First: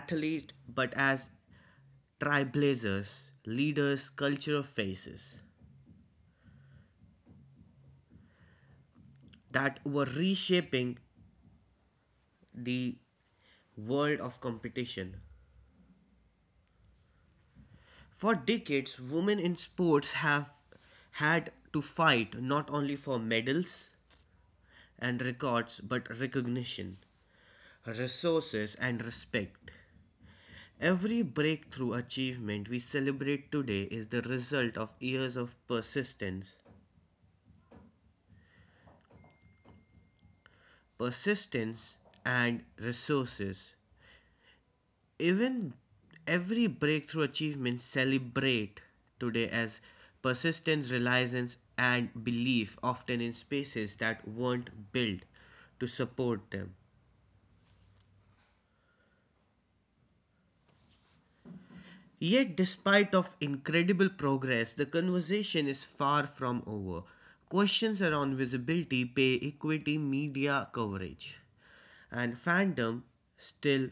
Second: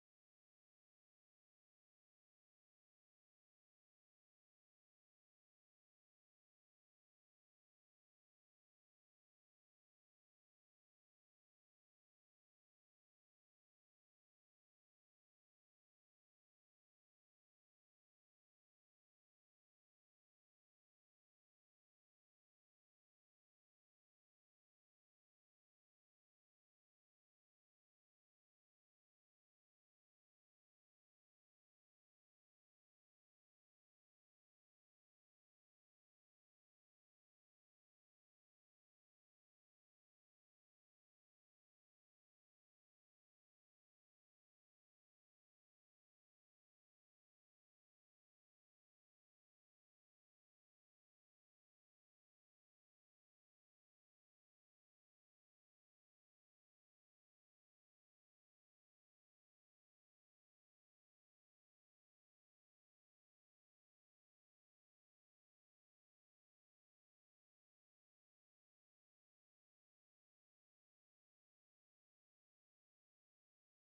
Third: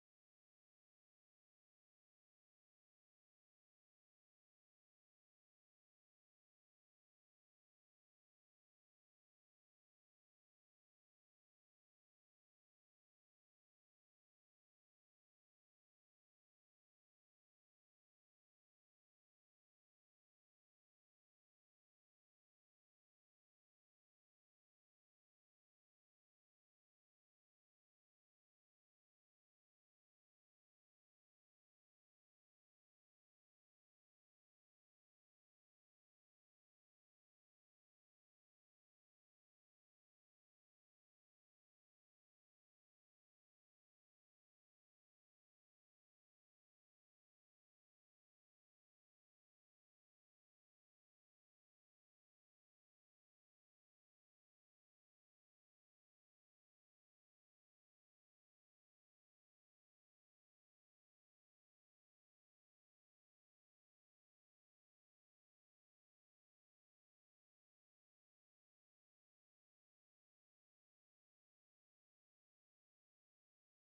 athletes, but as trailblazers, leaders, cultural faces that were reshaping the world of competition. For decades, women in sports have had to fight not only for medals and records, but recognition, resources, and respect. Every breakthrough achievement we celebrate today is the result of years of persistence, and resources. Even every breakthrough achievement celebrate today as persistence, reliance, and belief, often in spaces that weren't built to support them. Yet, despite of incredible progress, the conversation is far from over. Questions around visibility, pay equity, media coverage, and fandom still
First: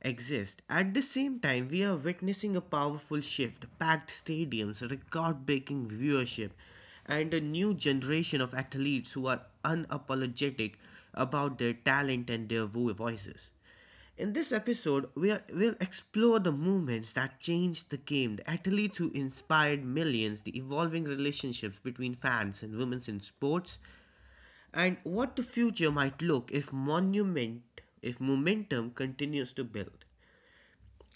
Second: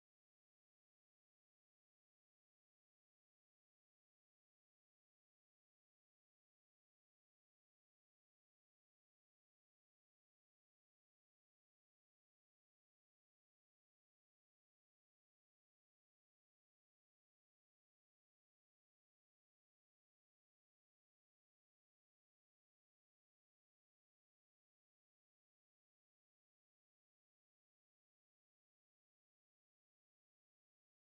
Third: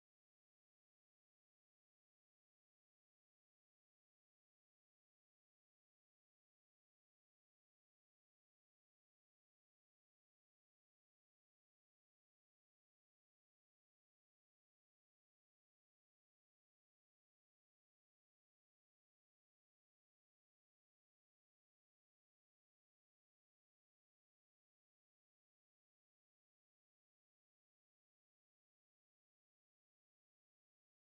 exist. At the same time, we are witnessing a powerful shift, packed stadiums, record breaking viewership, and a new generation of athletes who are unapologetic about their talent and their voices. In this episode, we will explore the movements that changed the game, the athletes who inspired millions, the evolving relationships between fans and women's in sports, and what the future might look if momentum continues to build.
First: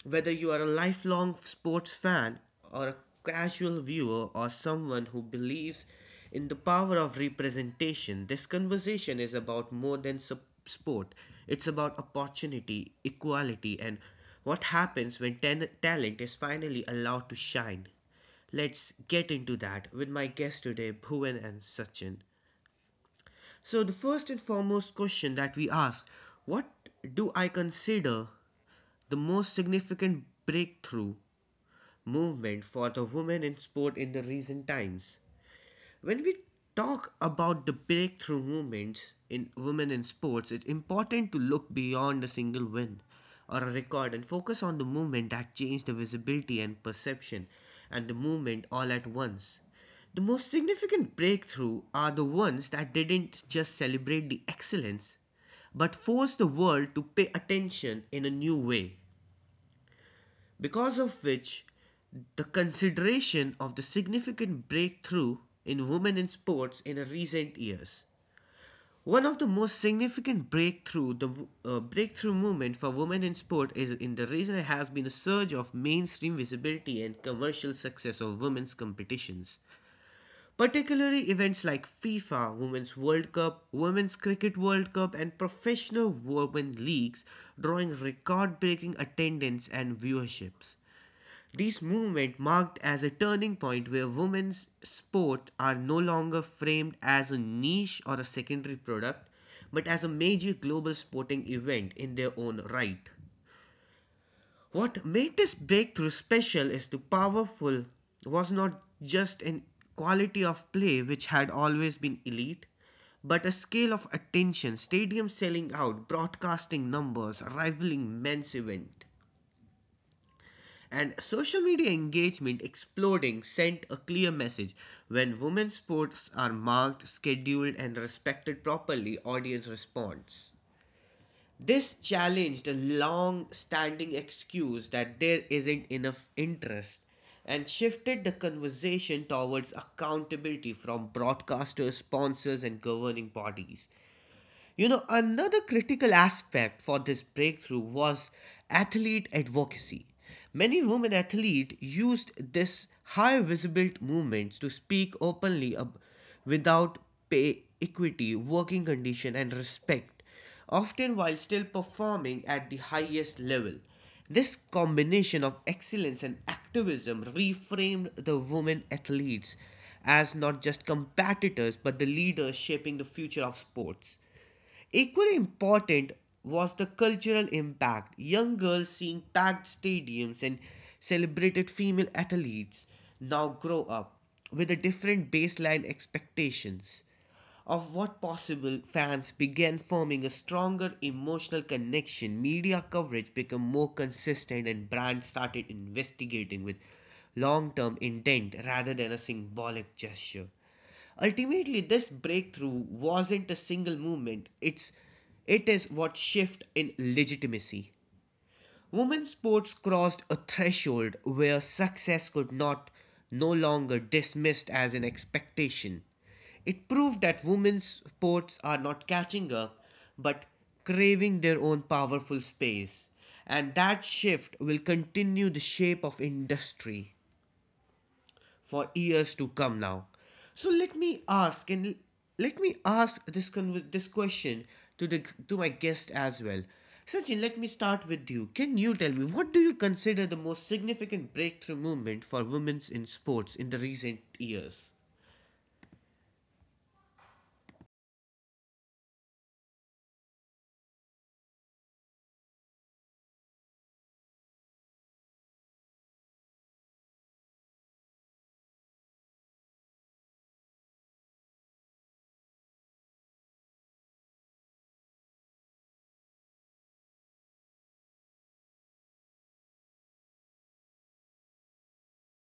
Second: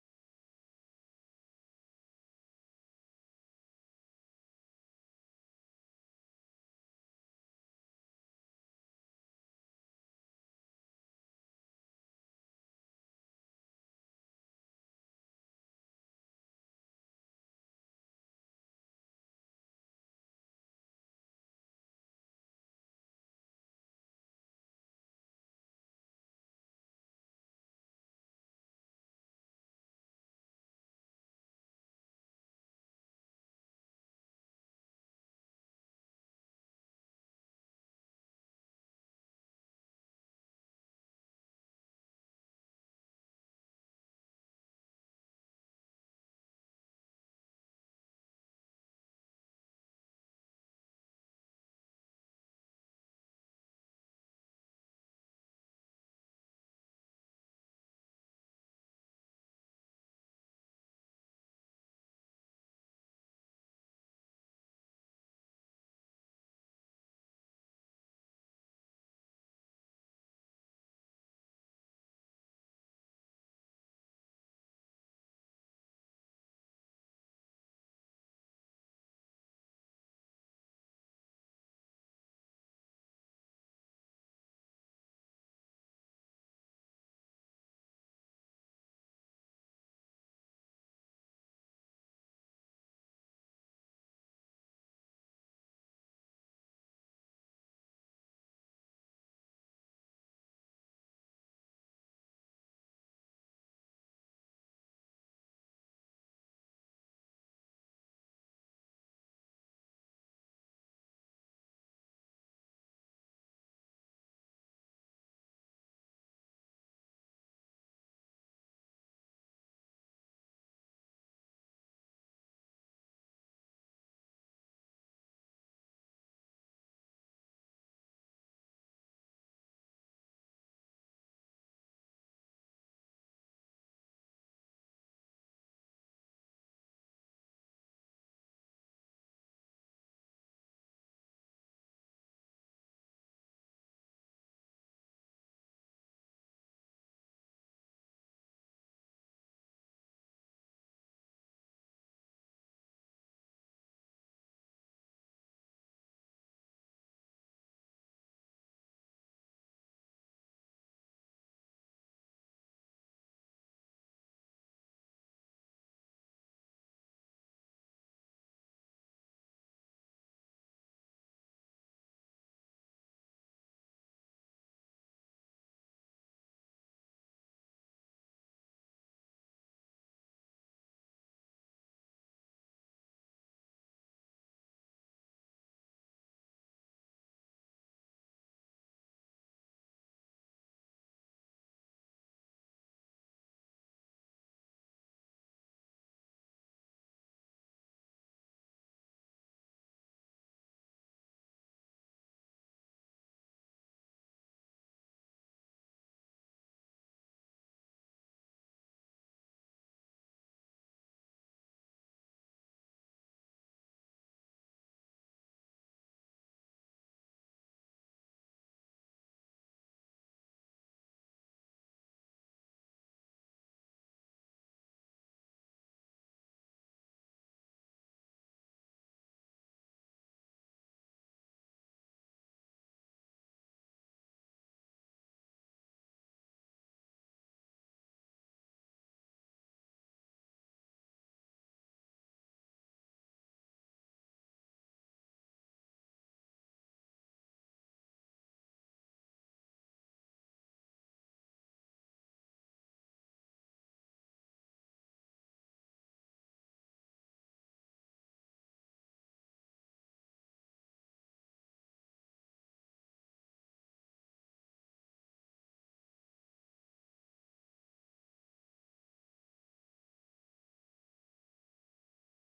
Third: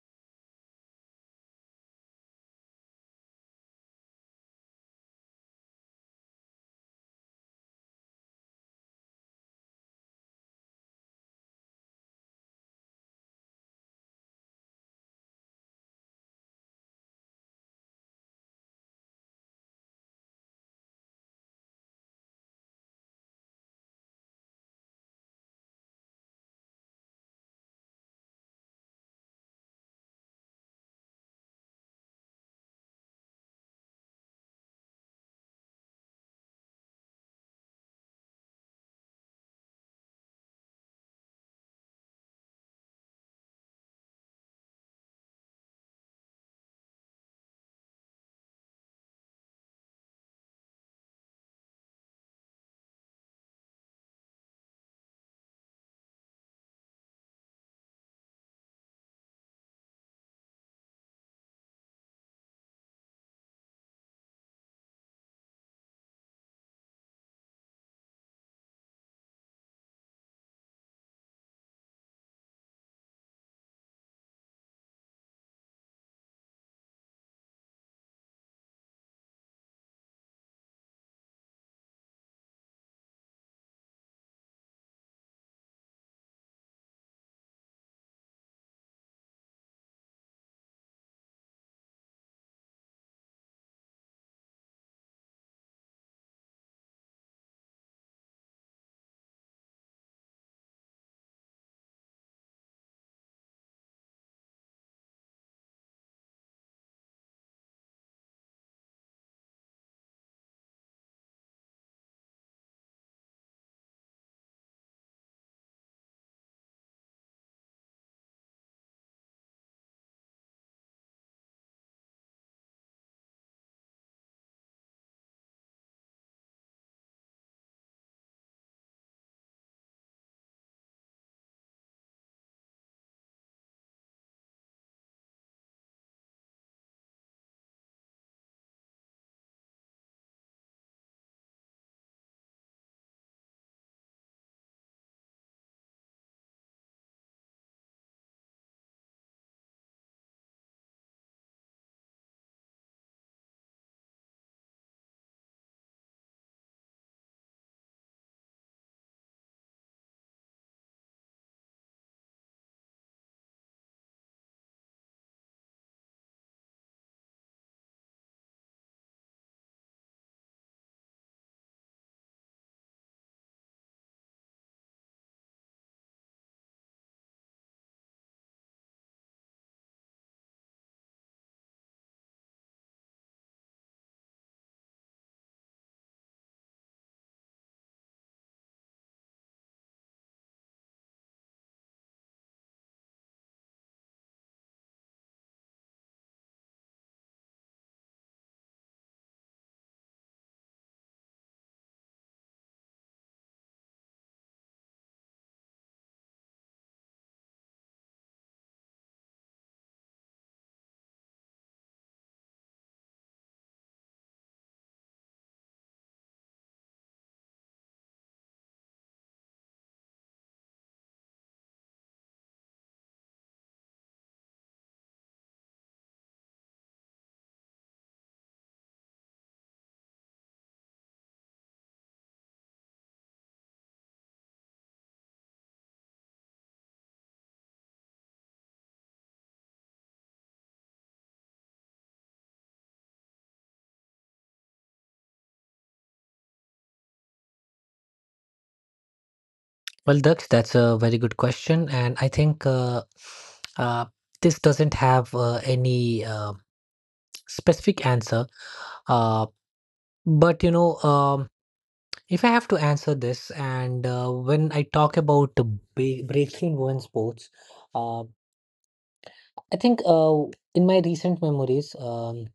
Whether you are a lifelong sports fan or a casual viewer or someone who believes in the power of representation, this conversation is about more than sport. It's about opportunity, equality, and what happens when talent is finally allowed to shine. Let's get into that with my guest today, Bhuvan and Sachin. So, the first and foremost question that we ask, what do I consider the most significant breakthrough movement for the women in sport in the recent times. When we talk about the breakthrough movements in women in sports, it's important to look beyond a single win or a record and focus on the movement that changed the visibility and perception and the movement all at once. The most significant breakthrough are the ones that didn't just celebrate the excellence but forced the world to pay attention in a new way because of which the consideration of the significant breakthrough in women in sports in recent years. One of the most significant breakthrough, the breakthrough movement for women in sport is in the recent has been a surge of mainstream visibility and commercial success of women's competitions. Particularly events like FIFA, Women's World Cup, Women's Cricket World Cup and professional women leagues drawing record-breaking attendance and viewerships. This movement marked as a turning point where women's sport are no longer framed as a niche or a secondary product, but as a major global sporting event in their own right. What made this breakthrough special is the powerful was not just an quality of play which had always been elite, but a scale of attention, stadiums selling out, broadcasting numbers, rivaling men's event. And social media engagement exploding sent a clear message. When women's sports are marked, scheduled, and respected properly, audience responds. This challenged a long standing excuse that there isn't enough interest and shifted the conversation towards accountability from broadcasters, sponsors, and governing bodies. You know, another critical aspect for this breakthrough was athlete advocacy. Many women athletes used this high visibility movements to speak openly without pay equity, working condition and respect, often while still performing at the highest level. This combination of excellence and activism reframed the women athletes as not just competitors but the leaders shaping the future of sports. Equally important was the cultural impact. Young girls seeing packed stadiums and celebrated female athletes now grow up with a different baseline expectations of what possible fans began forming a stronger emotional connection, media coverage became more consistent and brands started investigating with long-term intent rather than a symbolic gesture. Ultimately, this breakthrough wasn't a single movement. It is what shift in legitimacy. Women's sports crossed a threshold where success could not no longer dismissed as an expectation. It proved that women's sports are not catching up, but craving their own powerful space. And that shift will continue the shape of industry for years to come now. So let me ask this question to my guest as well. Sachin, let me start with you. Can you tell me what do you consider the most significant breakthrough movement for women in sports in the recent years? Well, Daksh, that's a very good question, and I think uh, this doesn't have any specific answer. Uh, but if I have to answer this, and when I talk about the breakthrough in women's sports, uh, I think in my recent memories. Um,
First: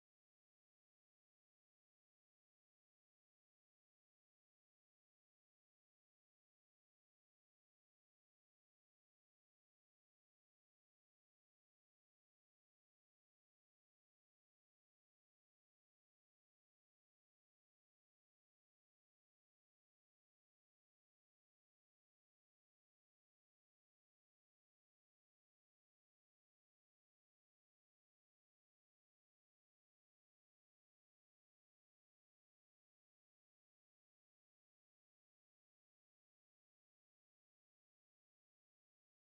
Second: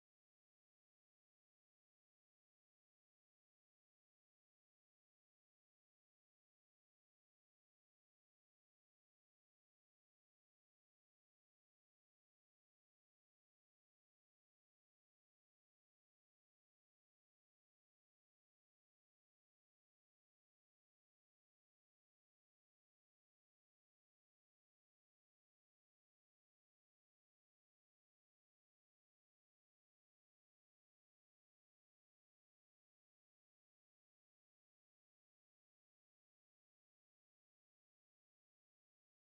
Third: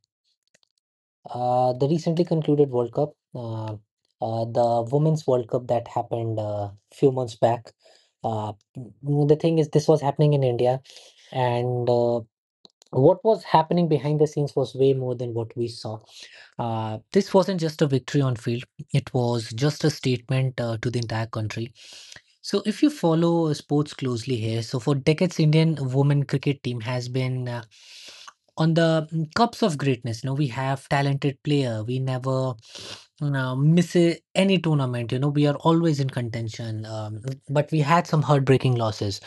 Uh, The recently concluded World Cup, the Women's World Cup that happened a few months back. The thing is, this was happening in India, and what was happening behind the scenes was way more than what we saw. This wasn't just a victory on field, it was just a statement to the entire country. So, if you follow sports closely here, so for decades, Indian women cricket team has been on the cups of greatness. You know, we have talented player. We never miss any tournament. You know, we are always in contention. But we had some heartbreaking losses.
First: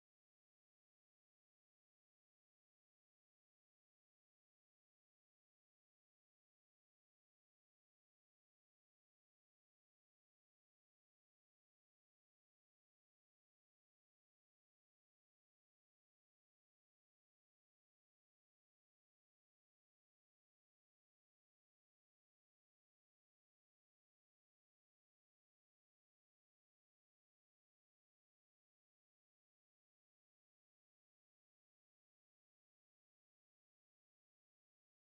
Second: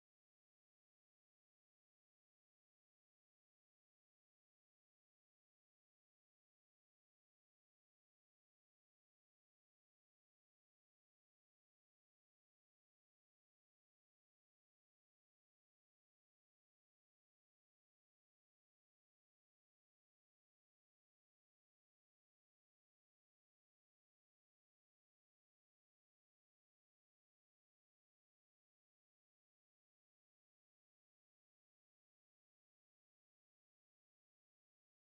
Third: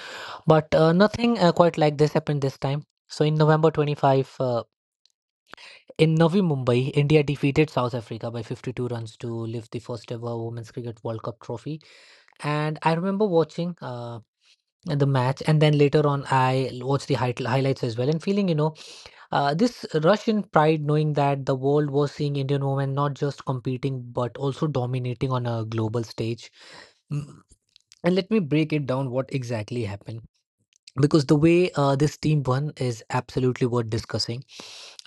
But nothing quite like this happened this time. So in November 25, in Navi Mumbai, India defeated South Africa by 52 runs to lift the first ever Women's Cricket World Cup trophy. And I remember watching the match, and then later on, I watched the highlights as well, and feeling, you know, this Russian pride, knowing that the world was seeing Indian women not just competing but also dominating on a global stage. Mm, And let me break it down what exactly happened, because the way this team won is absolutely worth discussing.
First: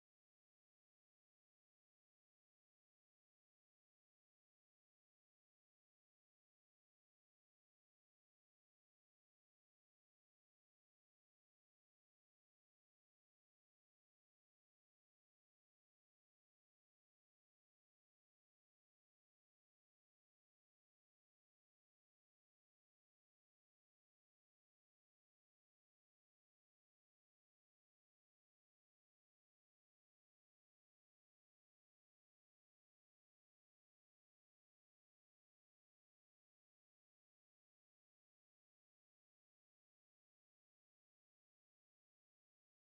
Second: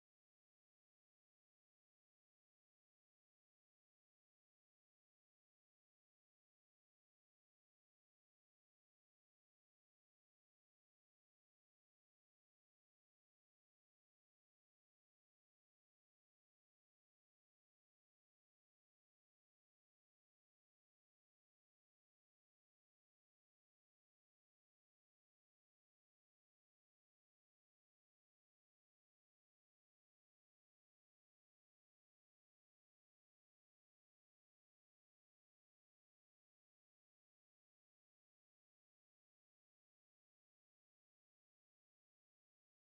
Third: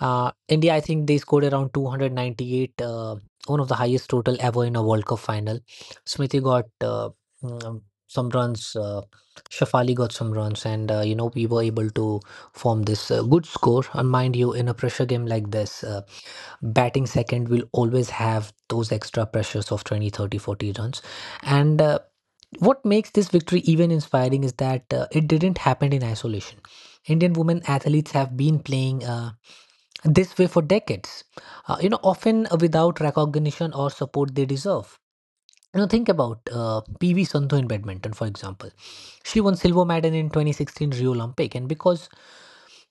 India, I think they scored around 298, one of the highest total ever in a World Cup final. Smithy got mm, some runs, Shafali got some runs, and you know we were able to form this good score. And mind you, in a pressure game like this. Batting second will always have those extra pressures of 20, 30, 40 runs, and what makes this victory even inspiring is that it didn't happen in isolation. Indian women athletes have been playing this way for decades, you know, often without recognition or support they deserve. You know, think about PV Sandhu in badminton, for example. She won silver medal in 2016 Rio Olympic, and because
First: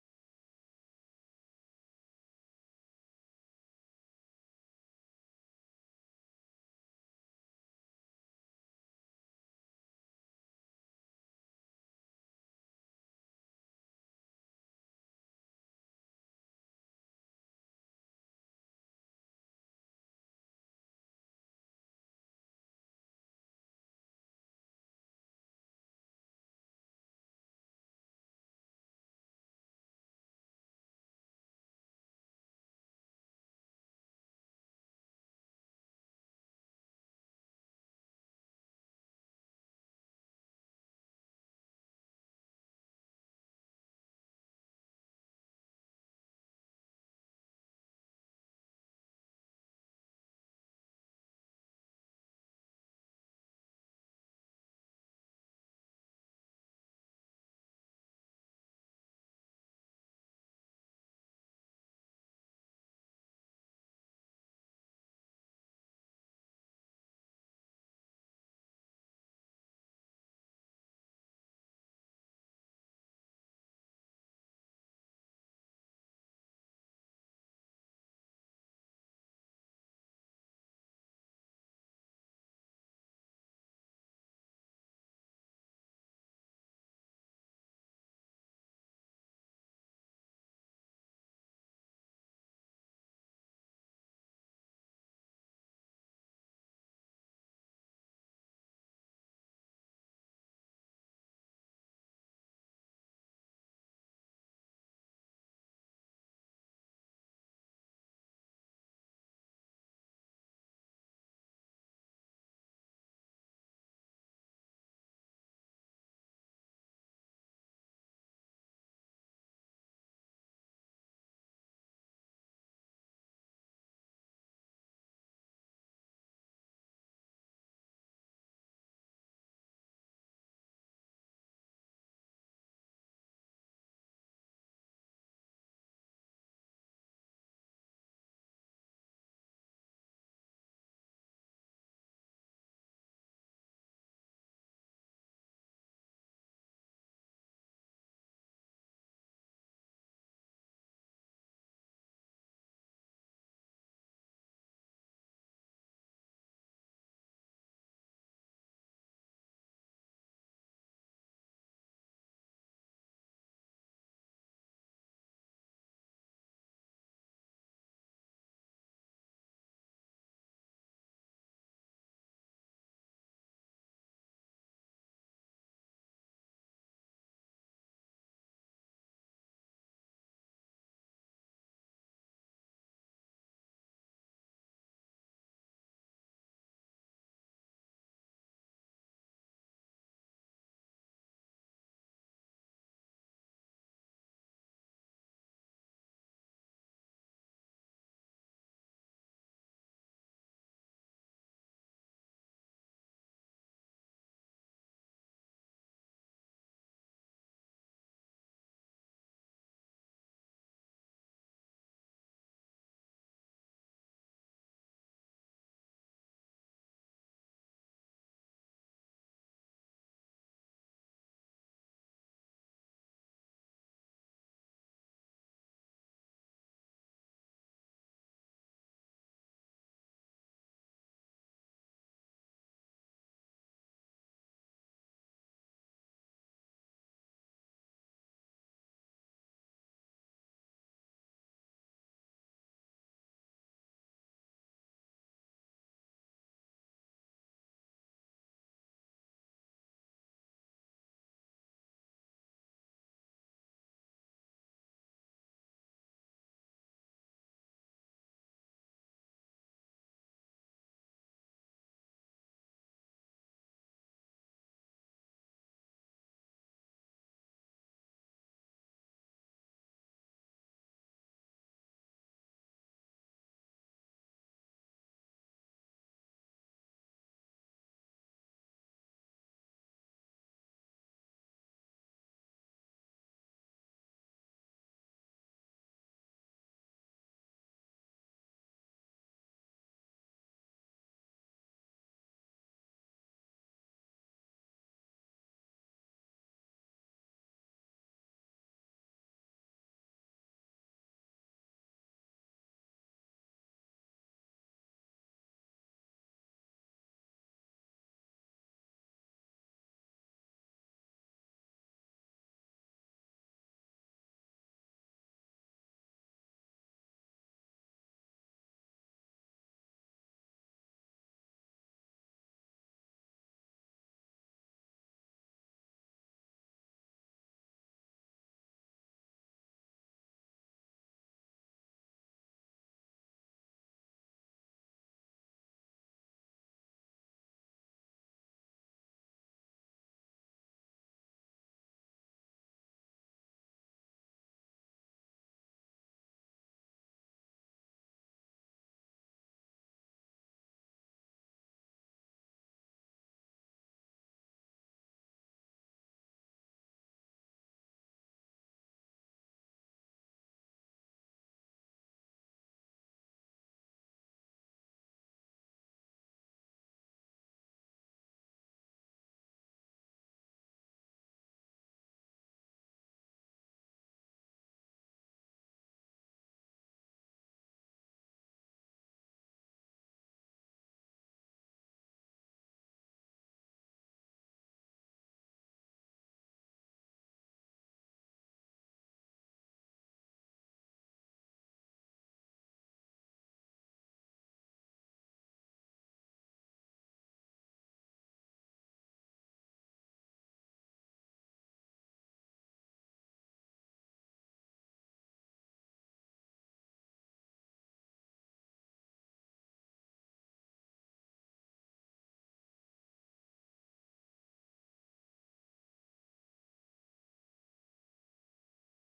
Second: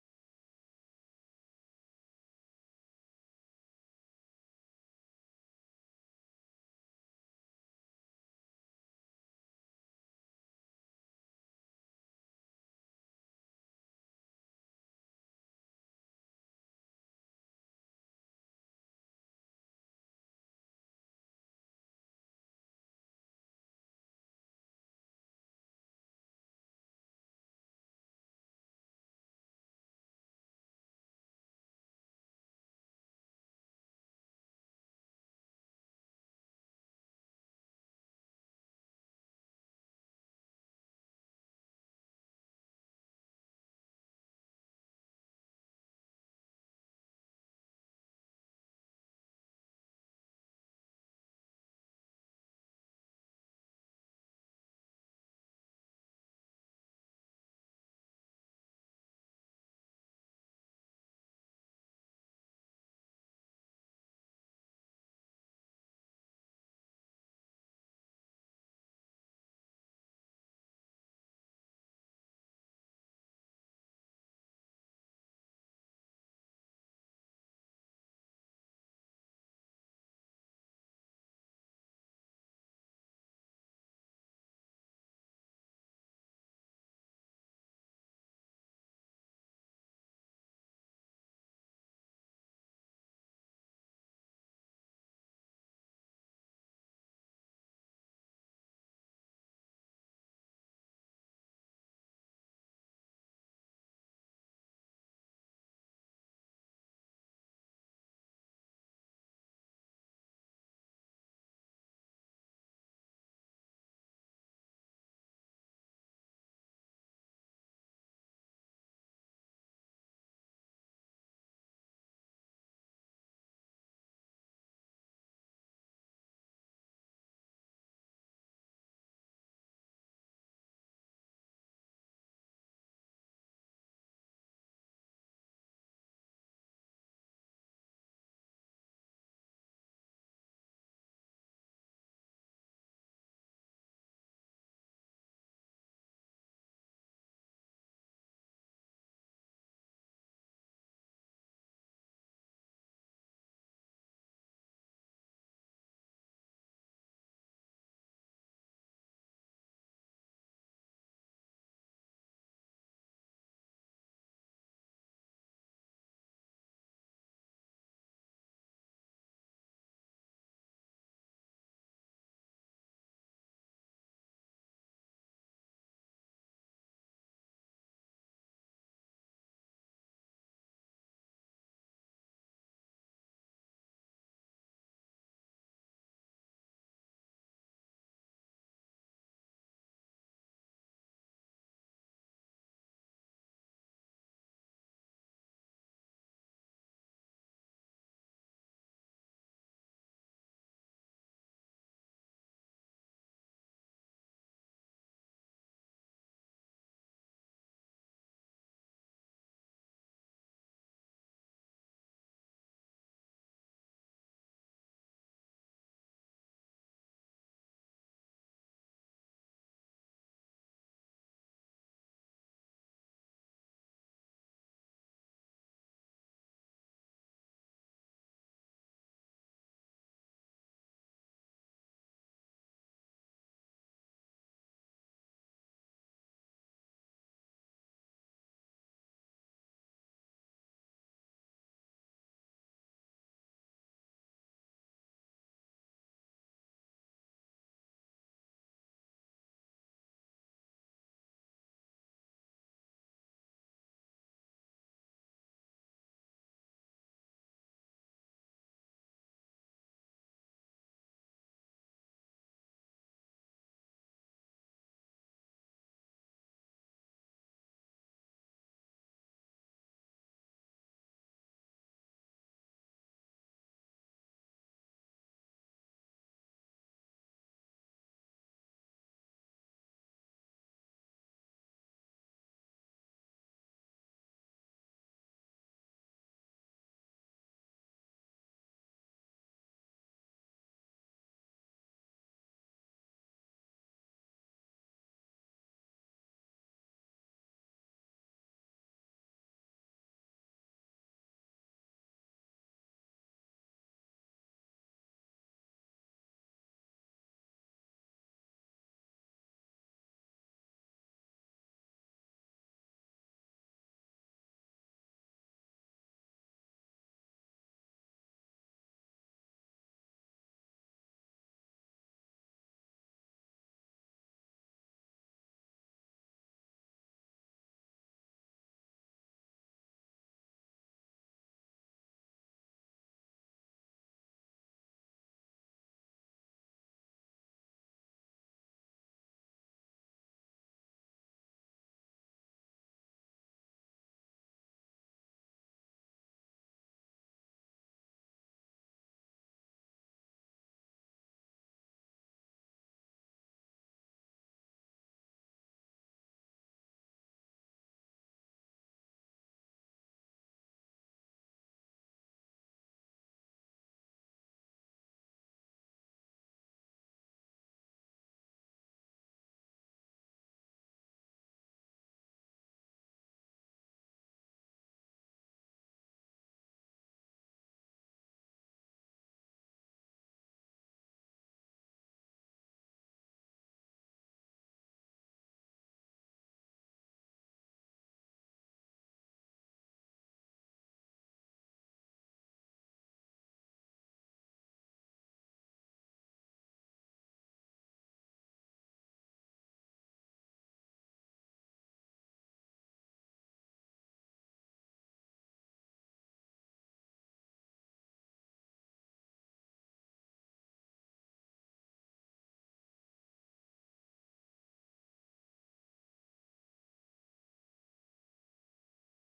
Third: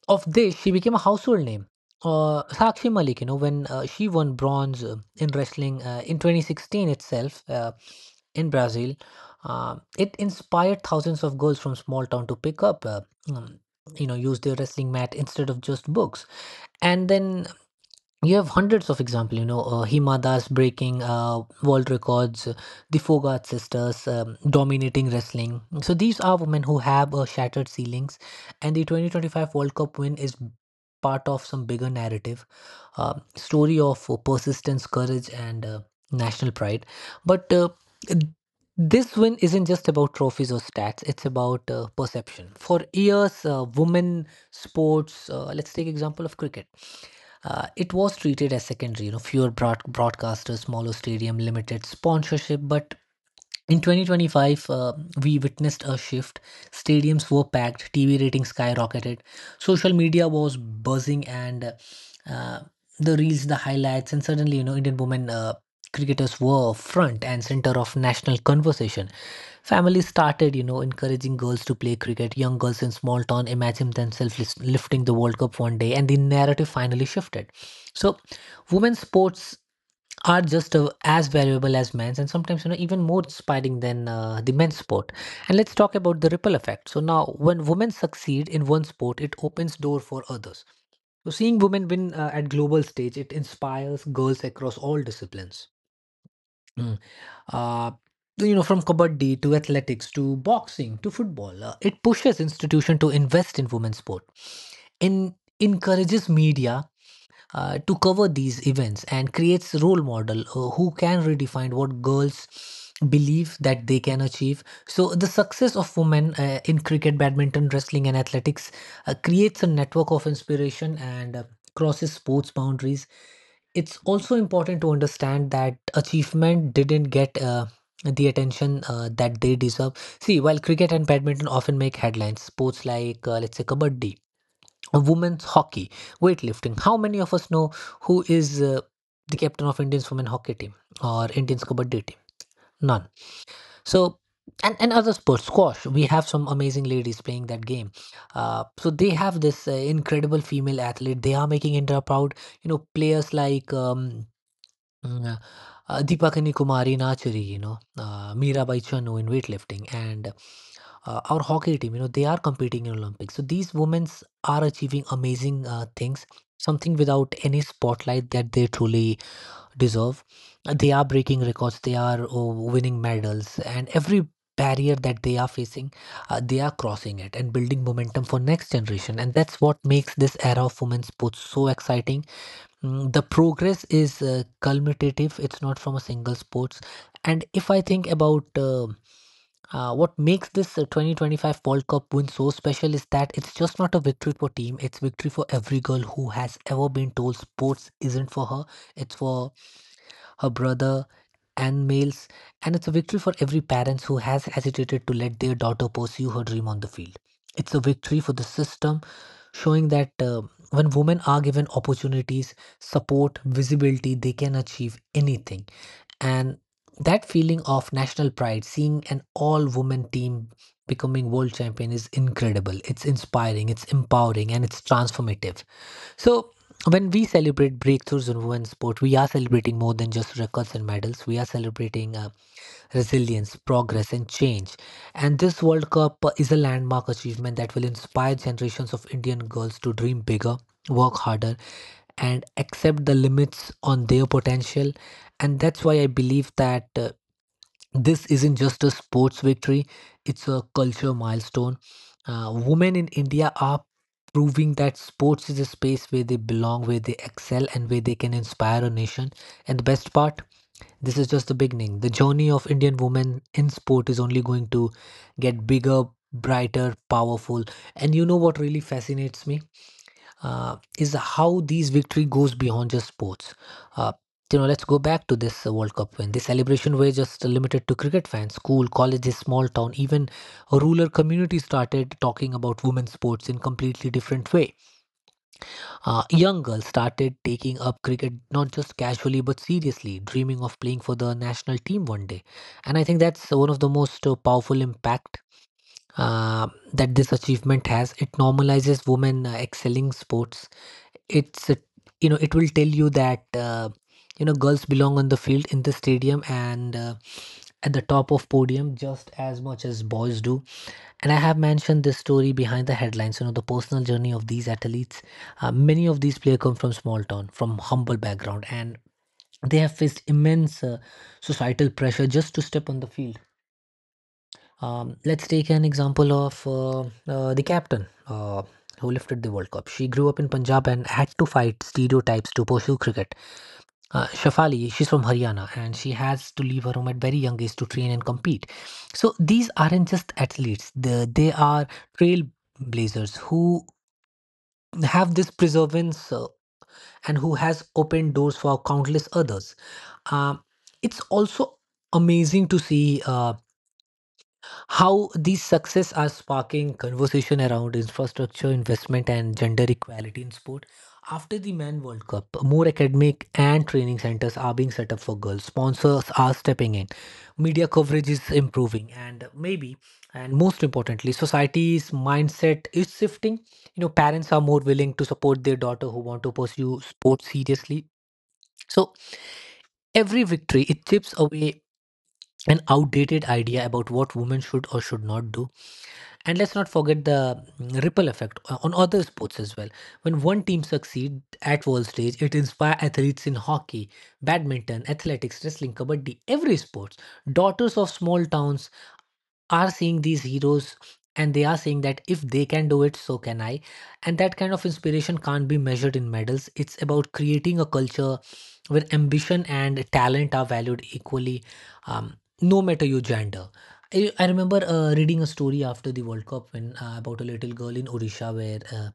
of this, she became a household name. Sakshi Malik, you know, when she won bronze in wrestling in 2016 itself in Brazil, it inspired thousands of girls from small town to pick up, um, use their wrestling mat instead of just books. And then you have hundreds of example, you know, Hima Das breaking world records, the Fogart sisters dominating wrestling. So these are women who have shattered ceilings, and the 2025 World Cup win is part of some bigger narrative, story of persistence, courage, and national pride. But this win isn't just about trophies or stats. It's about perception. For years women sports, let's take example of cricket, it was treated as secondary. You know, fewer broadcasters, smaller stadium, limited sponsorship. But in 2025, we witnessed a shift. Stadiums were packed, TV ratings skyrocketed, social media was buzzing, and uh, the reels, the highlights, and suddenly, you know, Indian women cricketers were front and center of national conversation. Families started, you know, encouraging girls to play cricket. Young girls in small town imagined themselves lifting the World Cup one day, and the narrative finally shifted. So, women's sports are just as valuable as men's, and sometimes, you know, even more inspiring than the men's sport. And let's talk about the ripple effect. So now, when women succeed in one sport, it opens door for others. So, seeing women win at global stage, it inspires girls across all disciplines. Hmm uh, you know, from kabaddi to athletics to boxing to football. It pushes institution to invest in women's sport, in encourages media to cover these events, and creates role model who can redefine what girls believe that they can achieve. So the success of women in cricket, badminton, wrestling, and athletics creates a network of inspiration and crosses sports boundaries. It's also important to understand that achievement didn't get the attention that they deserve. See, while cricket and badminton often make headlines, sports like, let's say, kabaddi, women's hockey, weightlifting, how many of us know who is the captain of Indian's women hockey team or Indian's kabaddi team? None. So, and other sports, squash, we have some amazing ladies playing that game. So they have this incredible female athlete. They are making India proud. You know, players like Mm, Deepakani Kumari Nachuri, you know, Mirabai Chanu in weightlifting, and our hockey team, you know, they are competing in Olympics. So these women are achieving amazing things, something without any spotlight that they truly deserve. They are breaking records, they are winning medals, and every barrier that they are facing, they are crossing it and building momentum for next generation. And that's what makes this era of women's sports so exciting. The progress is culminative. It's not from a single sports. And if I think about what makes this 2025 World Cup win so special is that it's just not a victory for team. It's victory for every girl who has ever been told sports isn't for her. It's for her brother, and males, and it's a victory for every parent who has hesitated to let their daughter pursue her dream on the field. It's a victory for the system, showing that when women are given opportunities, support, visibility, they can achieve anything. And that feeling of national pride, seeing an all woman team becoming world champion, is incredible. It's inspiring, it's empowering, and it's transformative. So, when we celebrate breakthroughs in women's sport, we are celebrating more than just records and medals. We are celebrating resilience, progress, and change. And this World Cup is a landmark achievement that will inspire generations of Indian girls to dream bigger, work harder, and accept the limits on their potential. And that's why I believe that this isn't just a sports victory, it's a culture milestone. Women in India are proving that sports is a space where they belong, where they excel, and where they can inspire a nation. And the best part, this is just the beginning. The journey of Indian women in sport is only going to get bigger, brighter, powerful. And you know what really fascinates me? Is how these victory goes beyond just sports. Uh, you know, let's go back to this World Cup win. The celebration were just limited to cricket fans, school, colleges, small town, even a rural community started talking about women's sports in completely different way. Young girls started taking up cricket not just casually but seriously, dreaming of playing for the national team one day. And I think that's one of the most powerful impact uh, that this achievement has. It normalizes women excelling sports. It's a, you know, it will tell you that you know, girls belong on the field, in the stadium, and at the top of podium just as much as boys do. And I have mentioned this story behind the headlines, you know, the personal journey of these athletes. Many of these players come from small town, from humble background, and they have faced immense societal pressure just to step on the field. Let's take an example of the captain who lifted the World Cup. She grew up in Punjab and had to fight stereotypes to pursue cricket. Shafali, she's from Haryana and she has to leave her home at very young age to train and compete. So these aren't just athletes; they are trailblazers who have this perseverance and who has opened doors for countless others. Um, it's also amazing to see. How these success are sparking conversation around infrastructure investment and gender equality in sport. After the Men World Cup, more academic and training centers are being set up for girls. Sponsors are stepping in. Media coverage is improving, and maybe, and most importantly, society's mindset is shifting. You know, parents are more willing to support their daughter who want to pursue sports seriously. So every victory it chips away an outdated idea about what women should or should not do. And let's not forget the ripple effect on other sports as well. When one team succeeds at world stage, it inspires athletes in hockey, badminton, athletics, wrestling, kabaddi, every sports. Daughters of small towns are seeing these heroes, and they are saying that if they can do it, so can I. And that kind of inspiration can't be measured in medals. It's about creating a culture where ambition and talent are valued equally, um, no matter your gender. I remember reading a story after the world cup when about a little girl in Orisha where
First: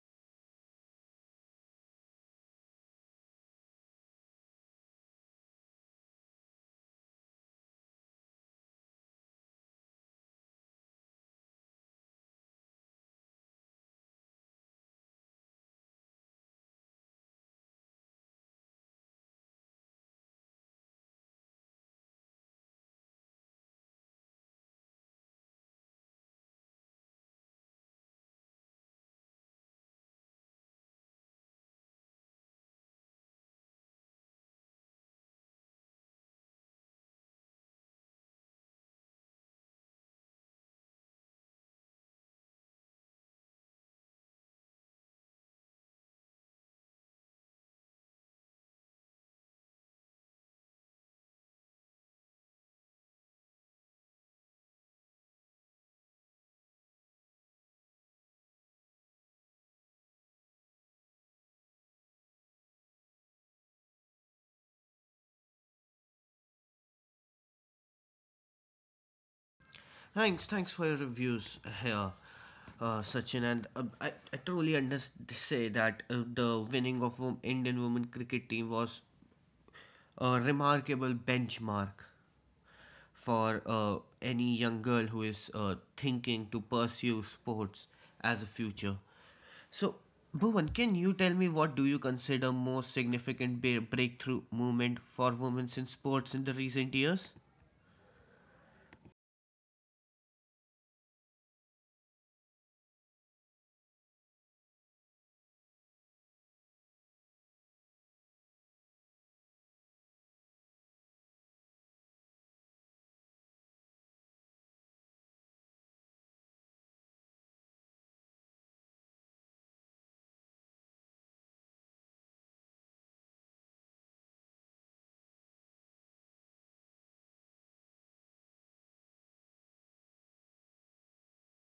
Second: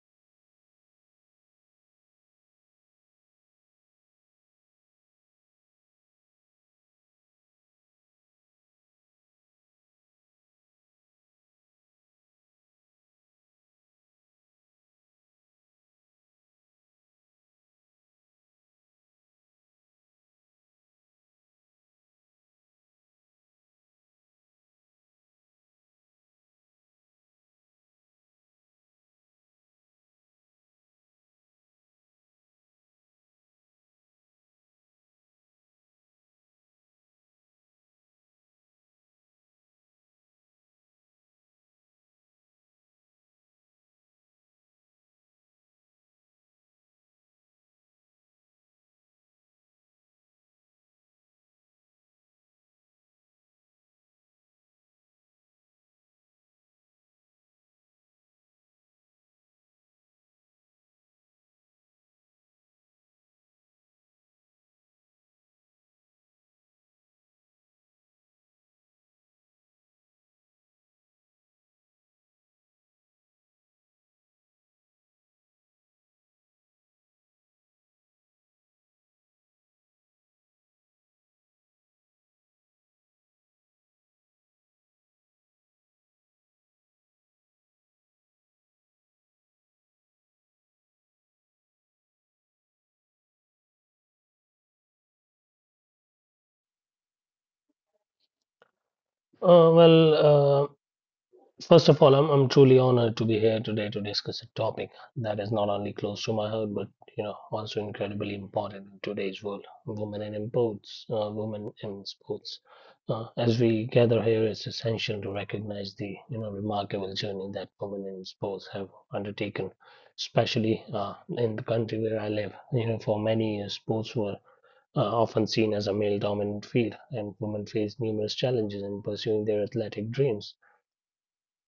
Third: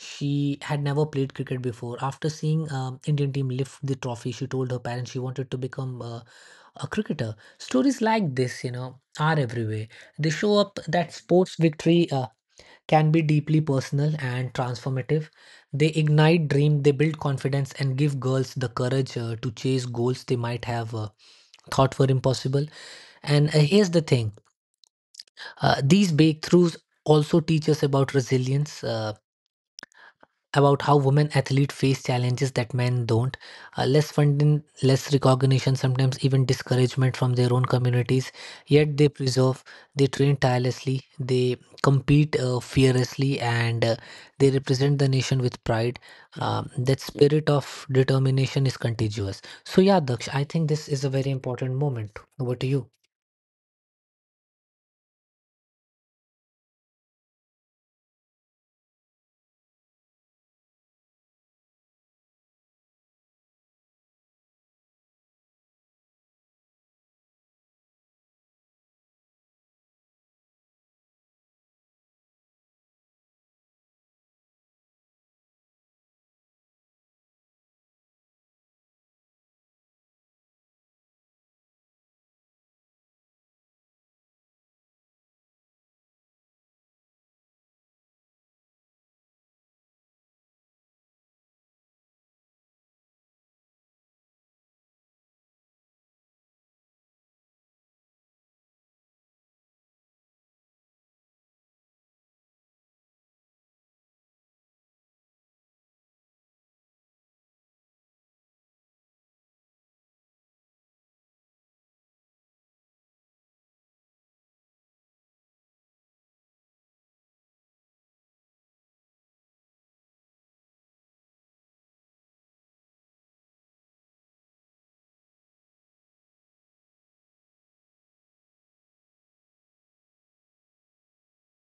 she had never played cricket before. After seeing Indian team lift the trophy, she told her parents she wanted to become a cricketer. Stories like this, you know, are everywhere. They show up that sports victory can be deeply personal and transformative. They ignite dream, they build confidence, and give girls the courage to chase goals they might have thought were impossible. And here's the thing: these breakthroughs also teach us about resilience. About how women athletes face challenges that men don't. Less funding, less recognition, sometimes even discouragement from their own communities. Yet they preserve, they train tirelessly, they compete fearlessly, and they represent the nation with pride. That spirit of determination is contagious. So, yeah, Daksh, I think this is a very important moment. Over to you. Thanks for your reviews here, Sachin. And I truly understand say that the winning of Indian women cricket team was a remarkable benchmark for any young girl who is thinking to pursue sports as a future. So, Bhuvan, can you tell me what do you consider most significant breakthrough movement for women in sports in the recent years? Uh, well, uh, first of all, I'm truly honored to be here today to discuss a topic that is not only close to my heart, but you know, also incredibly important in today's world: women in sports. Women in sports. As we gather here, it's essential to recognize the you know remarkable journey that women in sports have undertaken, especially in the country where I live. You know, for many years, sports were are often seen as a male dominant field, and women face numerous challenges in pursuing their athletic dreams.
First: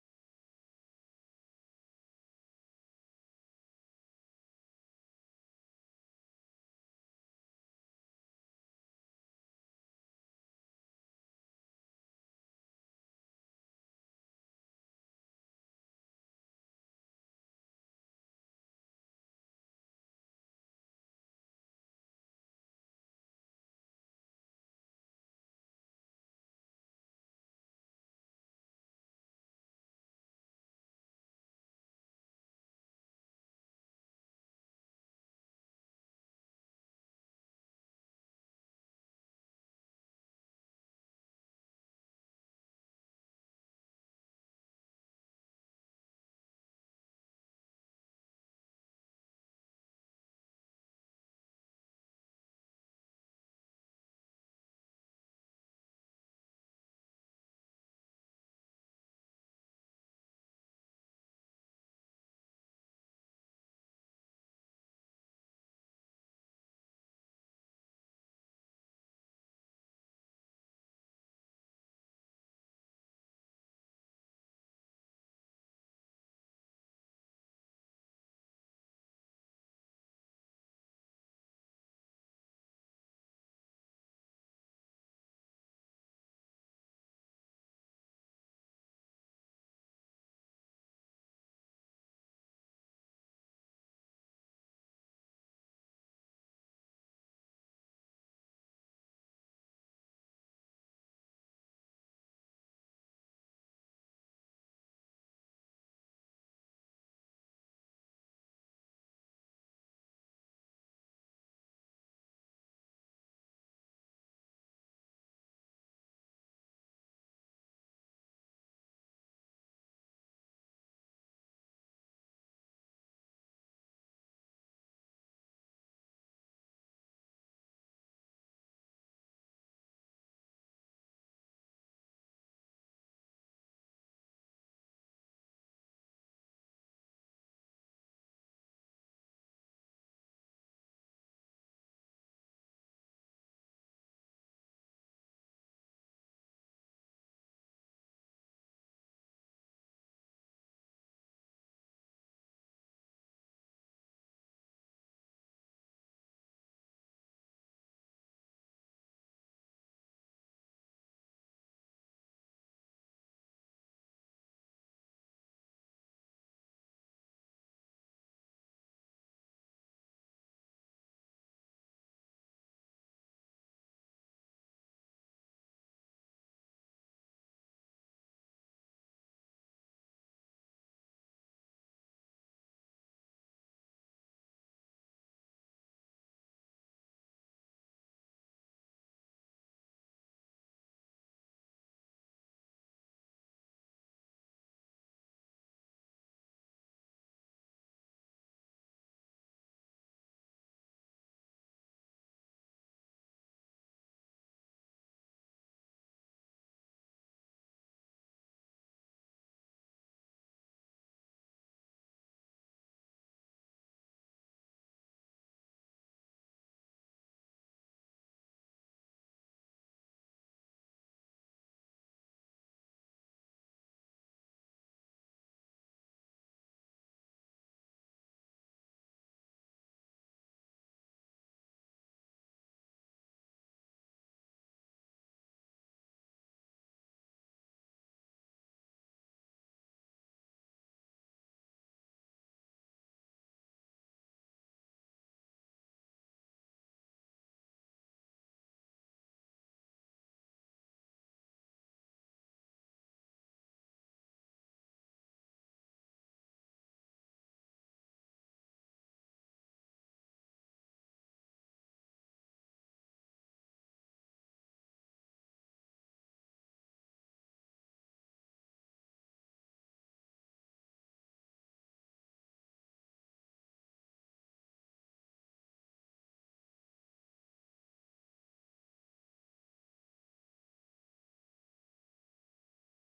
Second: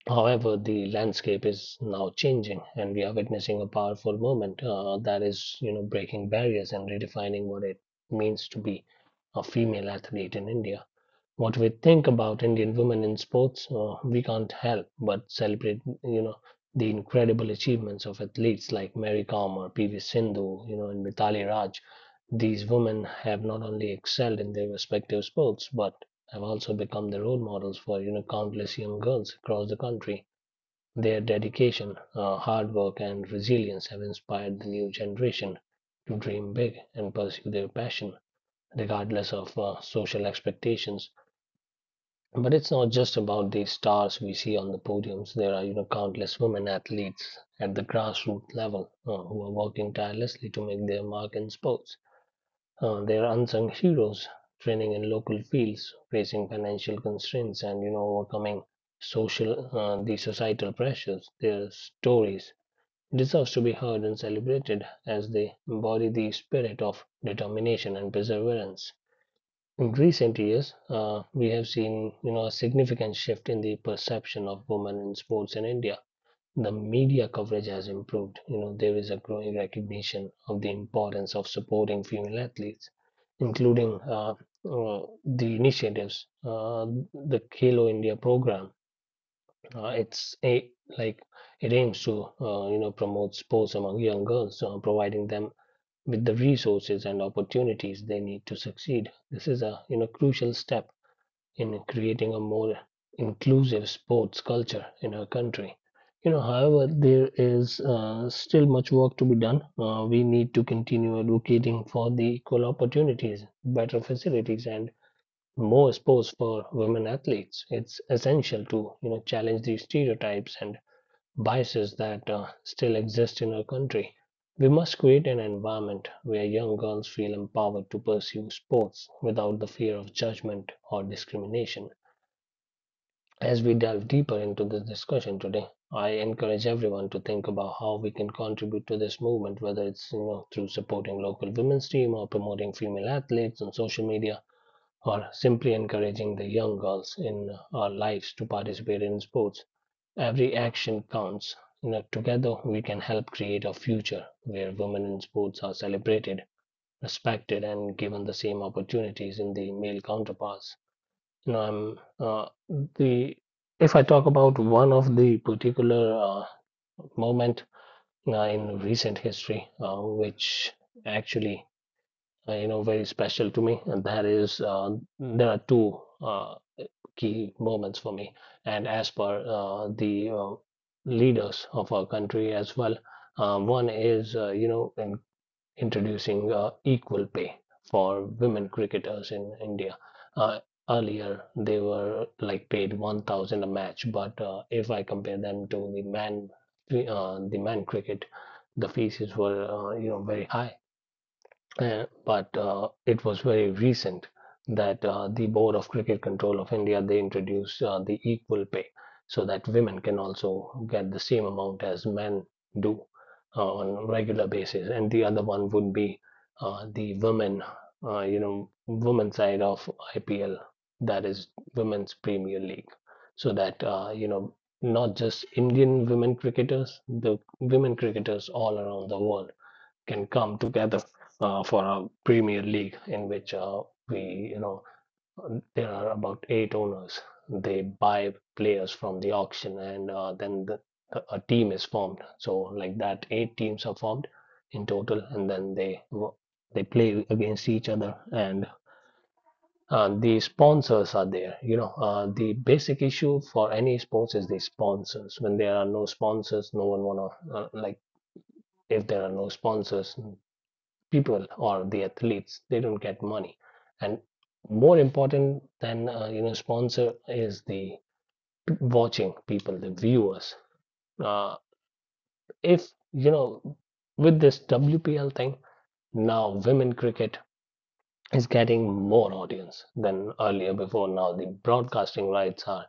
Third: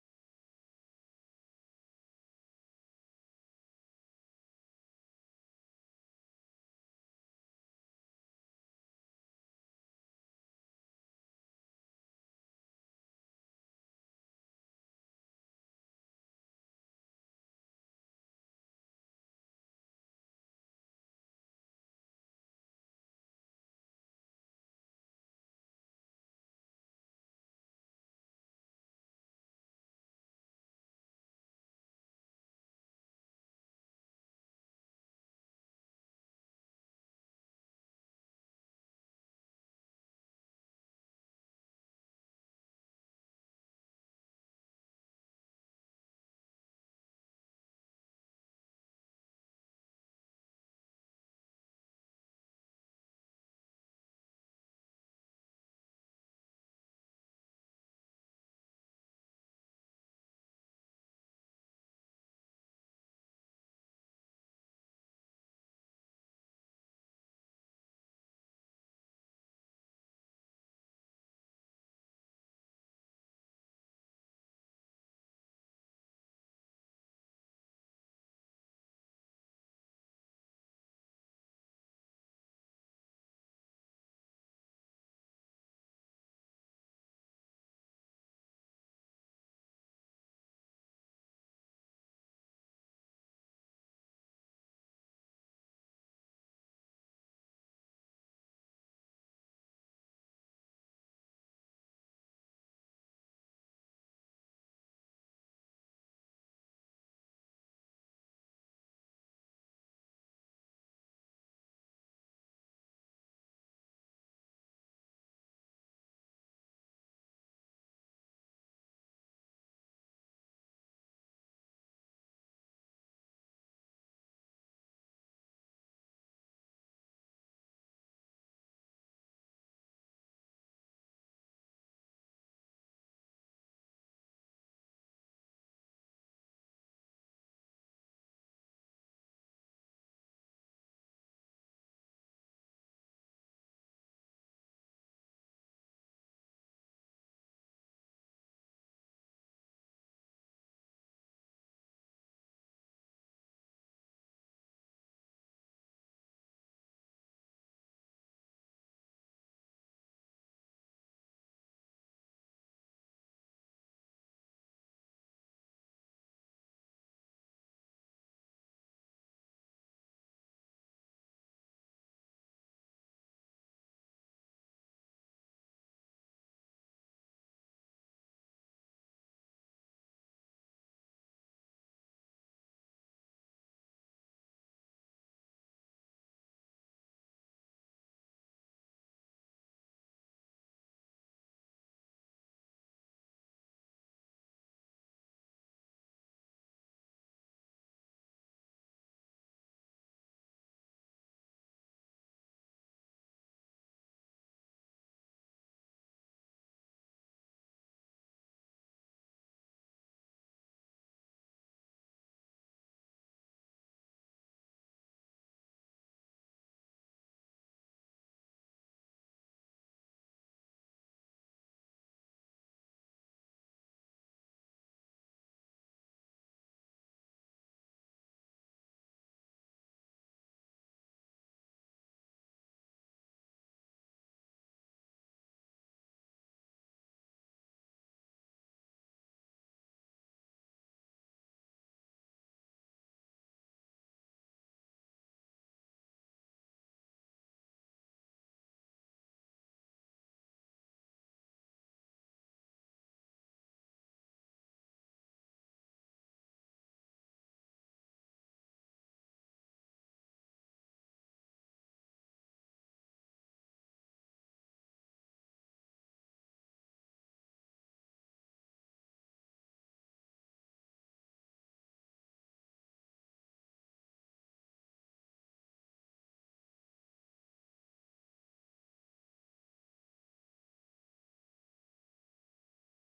However, the landscape is now changing, and we are witnessing a powerful movement that is, you know, breaking barriers and redefining what it means to be a female athlete in India what we think about Indian women in sports, we can't help but celebrate, you know, the incredible achievements of athletes like Mary Kom or PV Sindhu, you know, and Mitali Raj. These women have not only excelled in their respective sports, but have also become the role models for, you know, countless young girls across the country. Their dedication, hard work, and resilience have inspired the new generation to dream big and pursue their passion, regardless of social expectations. But it's not just about the stars we see on the podiums. There are, you know, countless women athletes at the grassroots level who are working tirelessly to make their mark in sports. They are unsung heroes, training in local fields, facing financial constraints, and you know, overcoming social, the societal pressures. Their stories deserves to be heard and celebrated as they embody the spirit of determination and perseverance. In recent years, we have seen you know a significant shift in the perception of women in sports in India. The media coverage has improved. You know there is a growing recognition of the importance of supporting female athletes, including the initiatives, the Khelo India program. It's a like It aims to you know promote sports among young girls, providing them with the resources and opportunities they need to succeed. This is a you know crucial step in creating a more inclusive sports culture in our country. You know, however, there is still much work to be done. We need to continue advocating for the equal opportunities, better facilities, and more sports for women athletes. It's essential to you know challenge the stereotypes and biases that still exist in our country. We must create an environment where young girls feel empowered to pursue sports without the fear of judgment or discrimination. As we delve deeper into this discussion today, I encourage everyone to think about how we can contribute to this movement, whether it's you know, through supporting local women's team or promoting female athletes on social media or simply encouraging the young girls in our lives to participate in sports. Every action counts. You know, together we can help create a future where women in sports are celebrated, respected, and given the same opportunities in the male counterparts. Um, uh, the If I talk about one of the particular moment in recent history, which actually you know very special to me, and that is there are two key moments for me, and as per the leaders of our country as well. One is you know in introducing equal pay for women cricketers in India. Uh, Earlier, they were like paid 1,000 a match, but if I compare them to the man cricket, the fees were you know very high. But It was very recent that the Board of Cricket Control of India they introduced the equal pay so that women can also get the same amount as men do on a regular basis, and the other one would be uh, the women, you know, women side of IPL, that is Women's Premier League, so that you know not just Indian women cricketers, the women cricketers all around the world can come together for a Premier League in which you know, there are about 8 owners. They buy players from the auction, and a team is formed. So like that, 8 teams are formed in total, and then they play against each other, and the sponsors are there. You know, the basic issue for any sports is the sponsors. When there are no sponsors, no one wanna uh, like if there are no sponsors, people or the athletes they don't get money and more important than you know sponsor is the watching people the viewers uh, if you know with this WPL thing now women cricket is getting more audience than earlier before now the broadcasting rights are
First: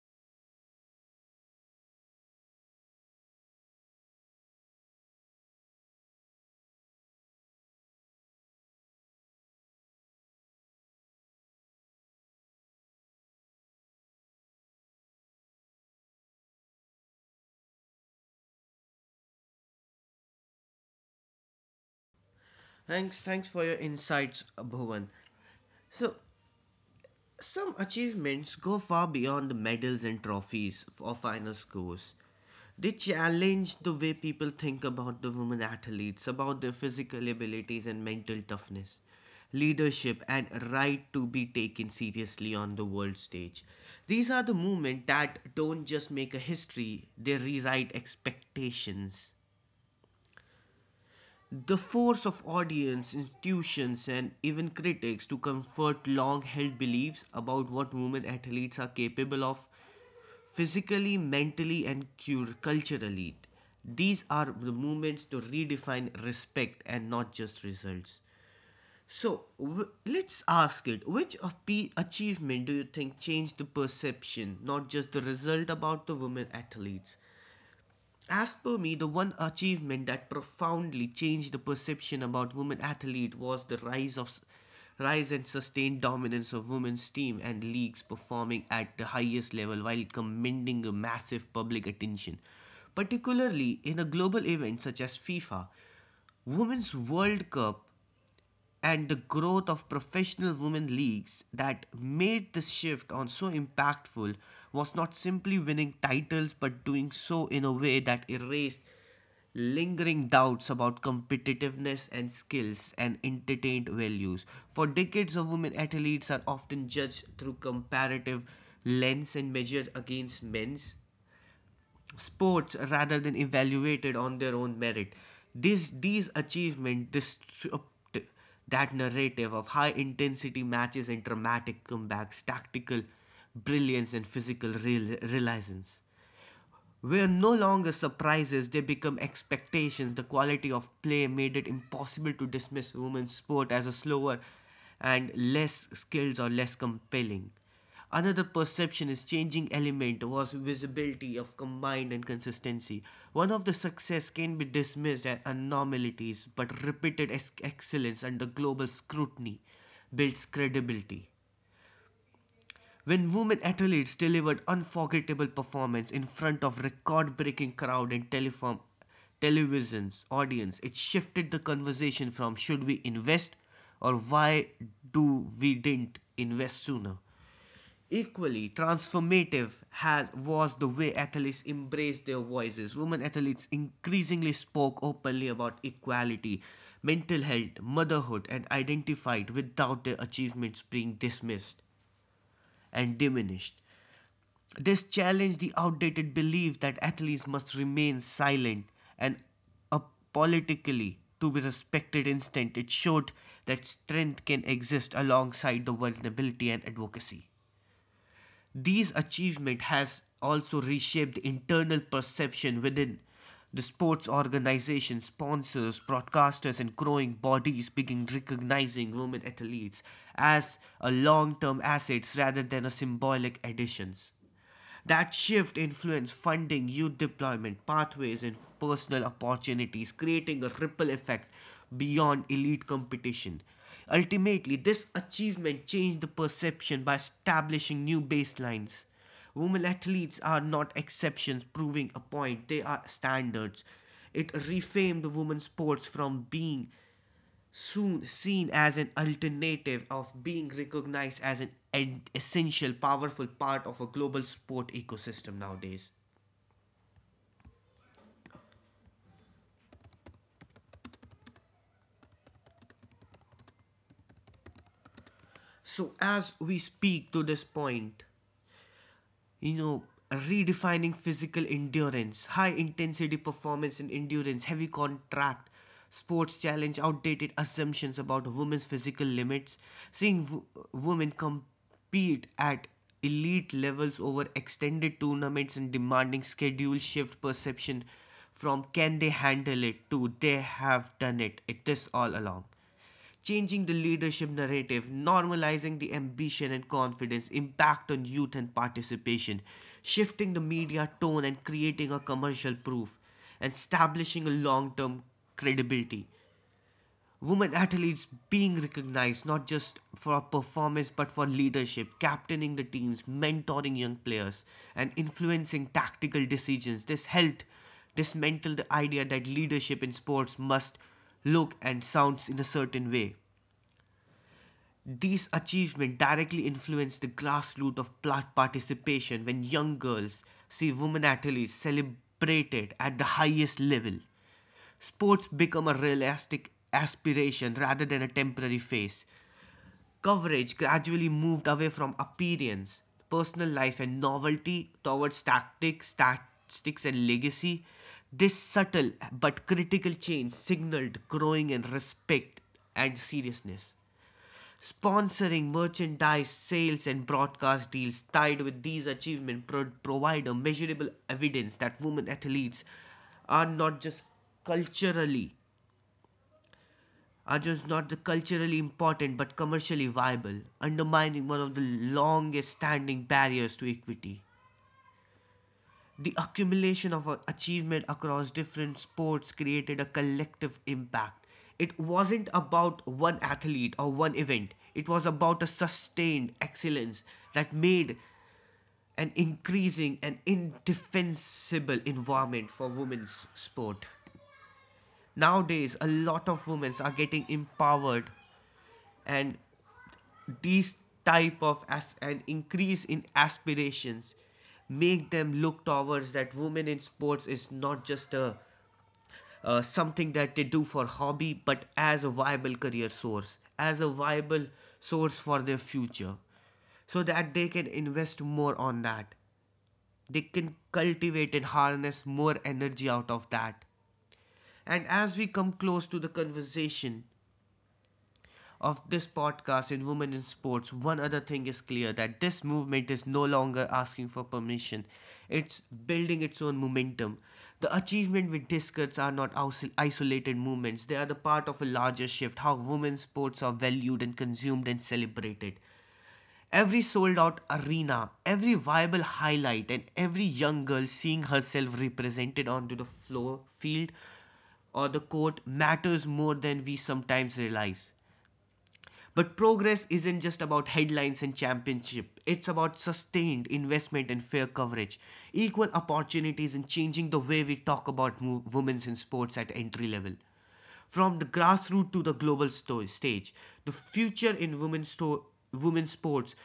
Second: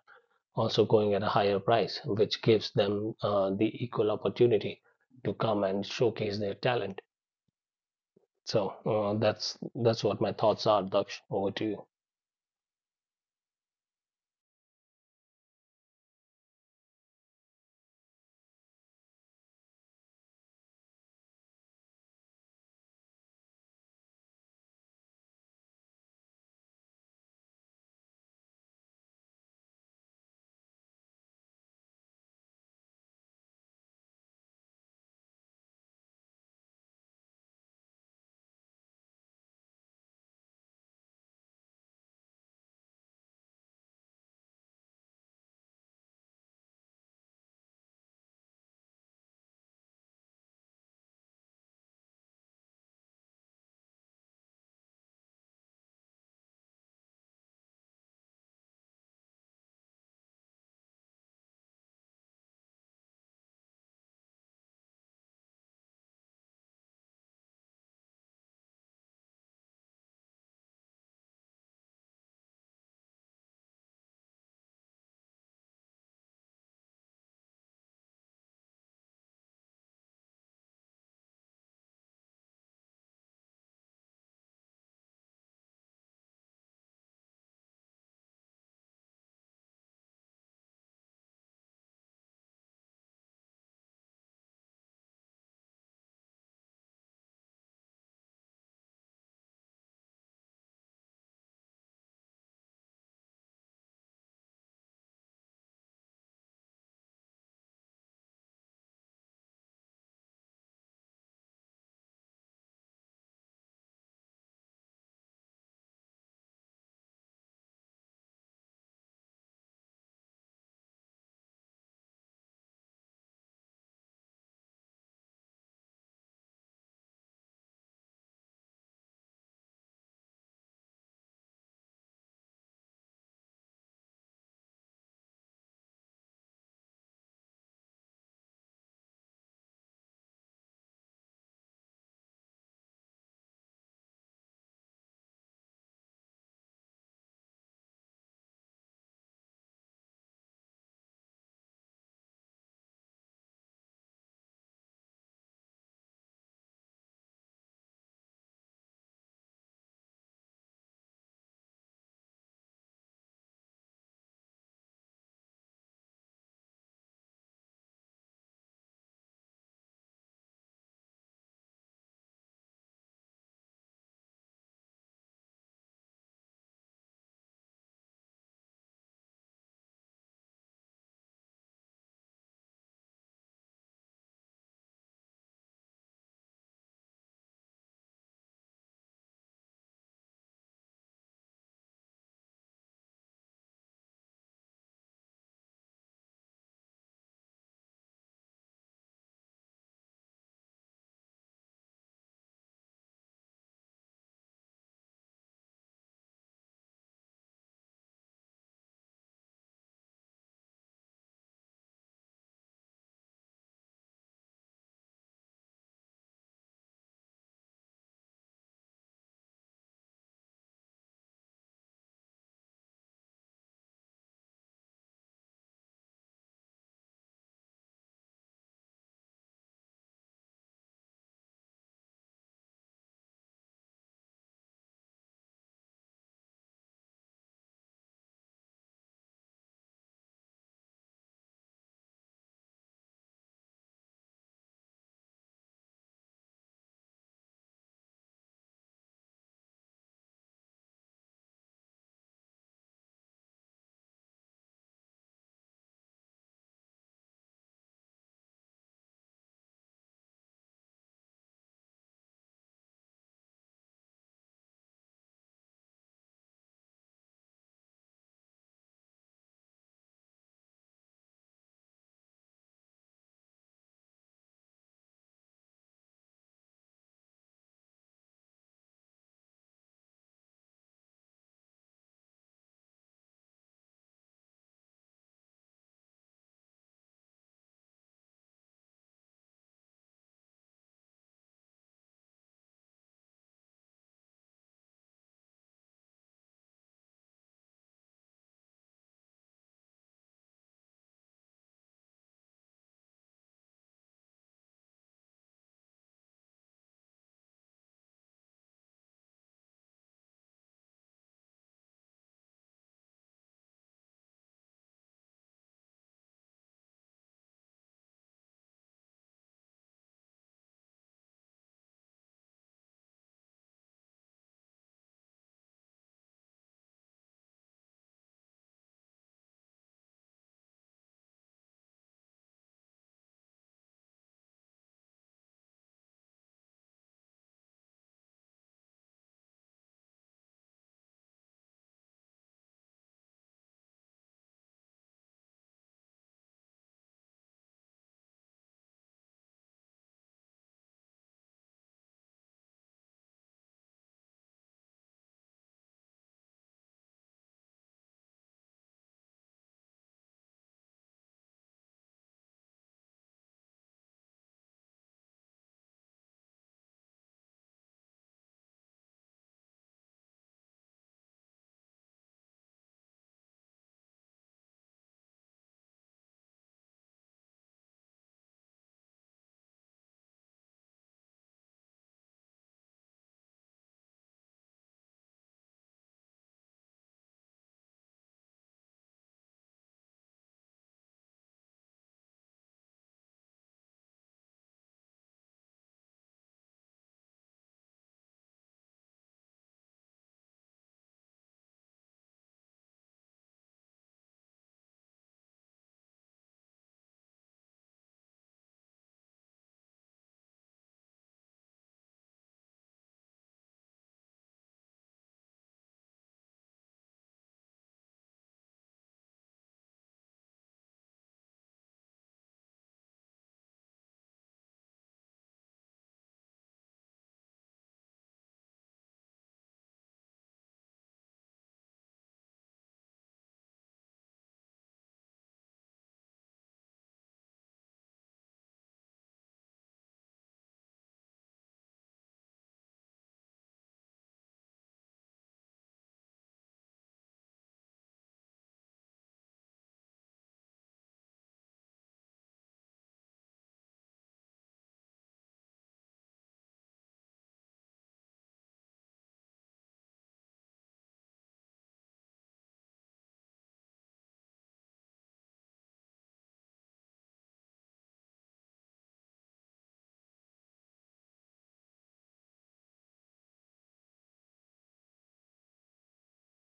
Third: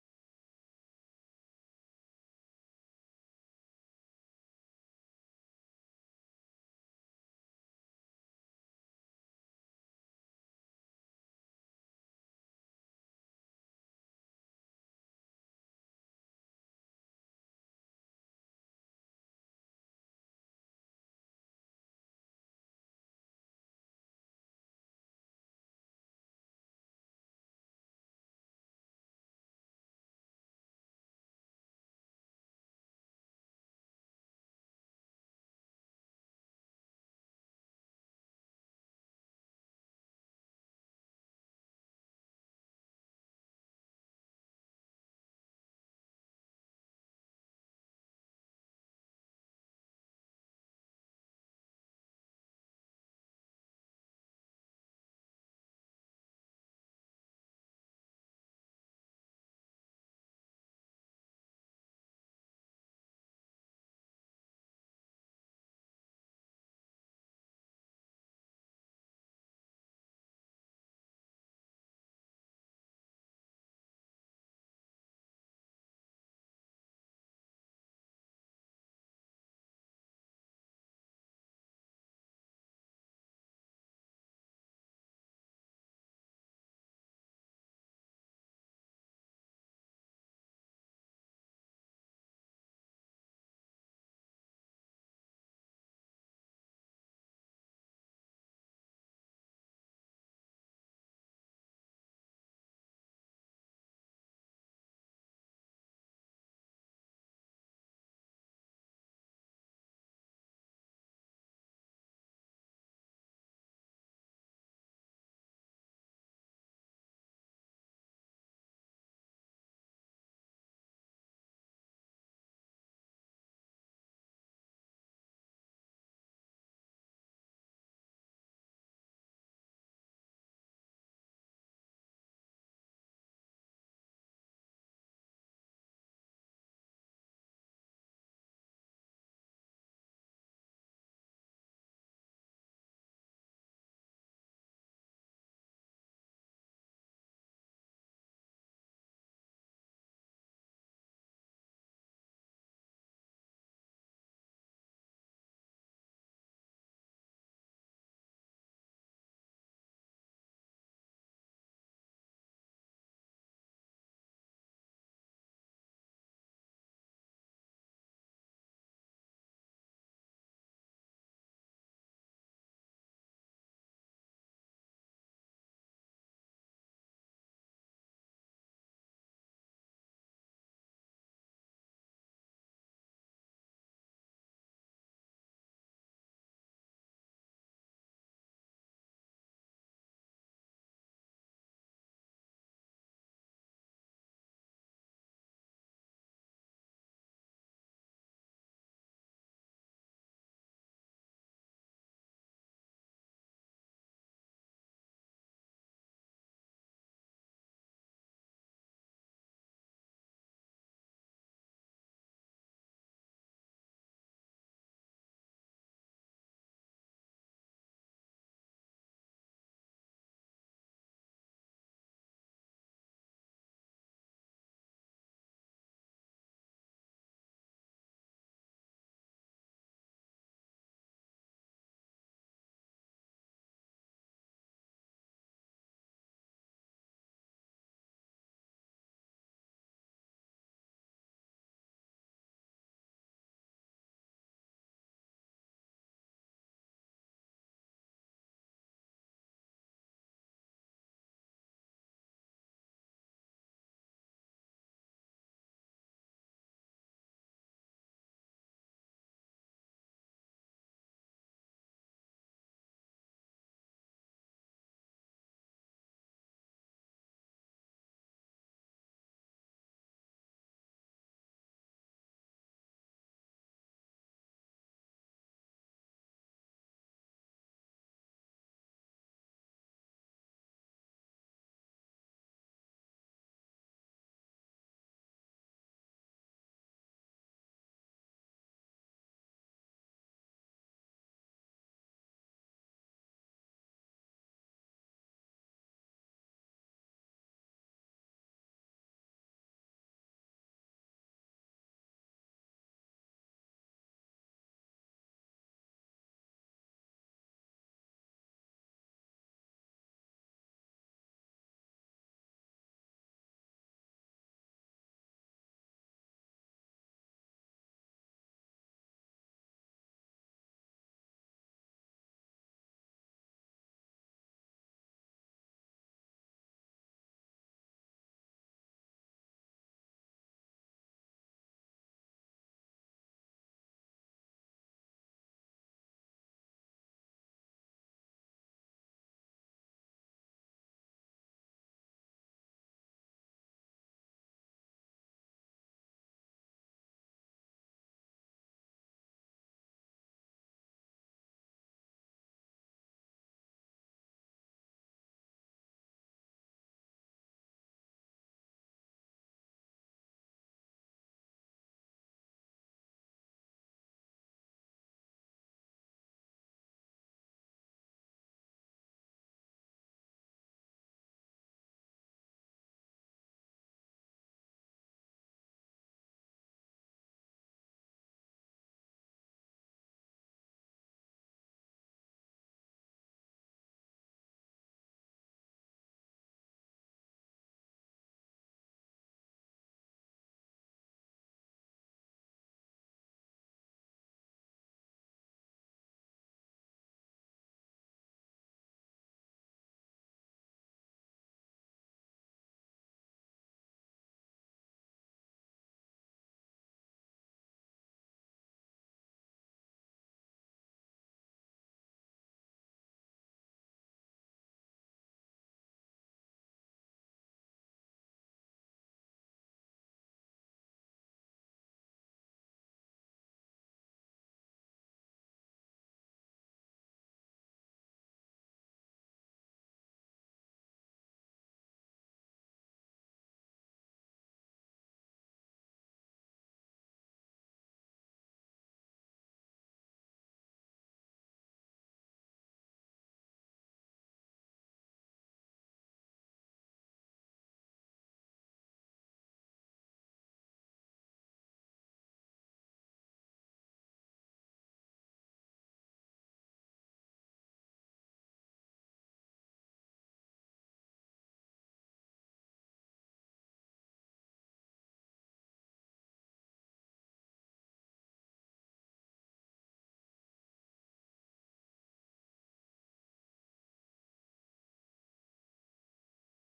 also going at a higher price which gives them the equal opportunity to come and showcase their talent so that's what my thoughts are daksh over to you Thanks for your insights, Bhuvan. So, some achievements go far beyond the medals and trophies or final scores. They challenge the way people think about the women athletes, about their physical abilities and mental toughness, leadership, and right to be taken seriously on the world stage. These are the movements that don't just make a history, they rewrite expectations. The force of audience, institutions, and even critics to comfort long held beliefs about what women athletes are capable of physically, mentally, and culturally. These are the movements to redefine respect and not just results. So let's ask it, which of P achievement do you think changed the perception, not just the result about the women athletes? As per me, the one achievement that profoundly changed the perception about women athlete was the rise and sustained dominance of women's team and leagues performing at the highest level while commanding a massive public attention. Particularly in a global event such as FIFA, Women's World Cup and the growth of professional women leagues that made this shift on so impactful was not simply winning titles but doing so in a way that erased lingering doubts about competitiveness and skills and entertained values. For decades of women athletes are often judged through comparative lens and measured against men's sports rather than evaluated on their own merit. These achievements disrupt that narrative of high intensity matches and dramatic comebacks, tactical brilliance, and physical realisance were no longer surprises, they become expectations. The quality of play made it impossible to dismiss women's sport as a slower and less skilled or less compelling. Another perception is changing element was visibility of combined and consistency. One of the success can be dismissed as anomalies, but repeated excellence under global scrutiny builds credibility when women athletes delivered unforgettable performance in front of record-breaking crowd and teleform, television's audience. It shifted the conversation from should we invest or why do we didn't invest sooner. Equally transformative has was the way athletes embraced their voices. Women athletes increasingly spoke openly about equality, mental health, motherhood and identified without their achievements being dismissed and diminished. This challenged the outdated belief that athletes must remain silent and apolitically to be respected instant. It showed that strength can exist alongside the vulnerability and advocacy. These achievement has also reshaped the internal perception within the sports organizations, sponsors, broadcasters, and growing bodies begin recognizing women athletes as a long-term assets rather than a symbolic additions. That shift influenced funding, youth deployment, pathways, and personal opportunities, creating a ripple effect beyond elite competition. Ultimately, this achievement changed the perception by establishing new baselines. Women athletes are not exceptions proving a point, they are standards. It reframed women's sports from being soon seen as an alternative of being recognized as an essential powerful part of a global sport ecosystem nowadays. So as we speak to this point, you know, redefining physical endurance, high intensity performance and endurance heavy contract sports challenge outdated assumptions about women's physical limits, seeing women compete at elite levels over extended tournaments and demanding schedule shift perception from can they handle it to they have done it it is all along. Changing the leadership narrative, normalizing the ambition and confidence, impact on youth and participation, shifting the media tone and creating a commercial proof, and establishing a long term credibility. Women athletes being recognized not just for performance but for leadership, captaining the teams, mentoring young players, and influencing tactical decisions. This helped dismantle the idea that leadership in sports must look and sounds in a certain way. These achievements directly influence the grassroots of participation when young girls see women athletes celebrated at the highest level. Sports become a realistic aspiration rather than a temporary phase. Coverage gradually moved away from appearance, personal life, and novelty towards tactics, statistics, and legacy. This subtle but critical change signaled growing in respect and seriousness. Sponsoring merchandise sales and broadcast deals tied with these achievements provide a measurable evidence that women athletes are not just culturally are just not the culturally important but commercially viable, undermining one of the longest standing barriers to equity. The accumulation of achievement across different sports created a collective impact. It wasn't about one athlete or one event, it was about a sustained excellence that made an increasing and indefensible environment for women's sport. Nowadays, a lot of women are getting empowered, and these type of as an increase in aspirations make them look towards that women in sports is not just a something that they do for hobby but as a viable career source, as a viable source for their future so that they can invest more on that, they can cultivate and harness more energy out of that. And as we come close to the conversation of this podcast in Women in Sports, one other thing is clear, that this movement is no longer asking for permission. It's building its own momentum. The achievement we discuss are not isolated movements, they are the part of a larger shift how women's sports are valued and consumed and celebrated. Every sold out arena, every viable highlight, and every young girl seeing herself represented onto the floor, field, or the court matters more than we sometimes realize. But progress isn't just about headlines and championship. It's about sustained investment and fair coverage, equal opportunities and changing the way we talk about women's in sports at entry level. From the grassroots to the global stage, the future in women's sports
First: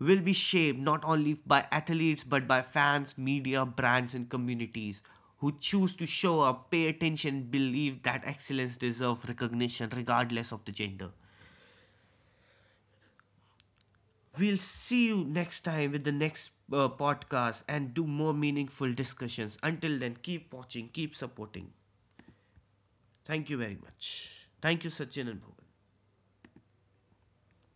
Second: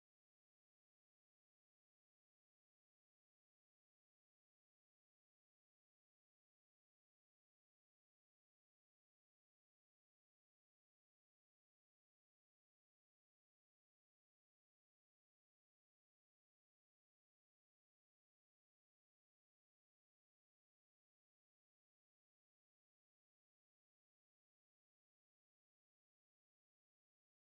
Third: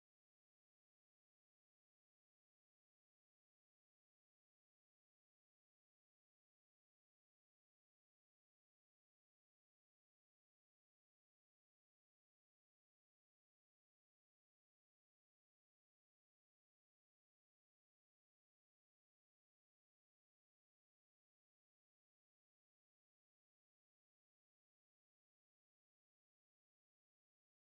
will be shaped not only by athletes but by fans, media, brands, and communities who choose to show up, pay attention, believe that excellence deserves recognition regardless of the gender. We'll see you next time with the next podcast and do more meaningful discussions. Until then, keep watching, keep supporting. Thank you very much. Thank you, Sachin and Bhuvan.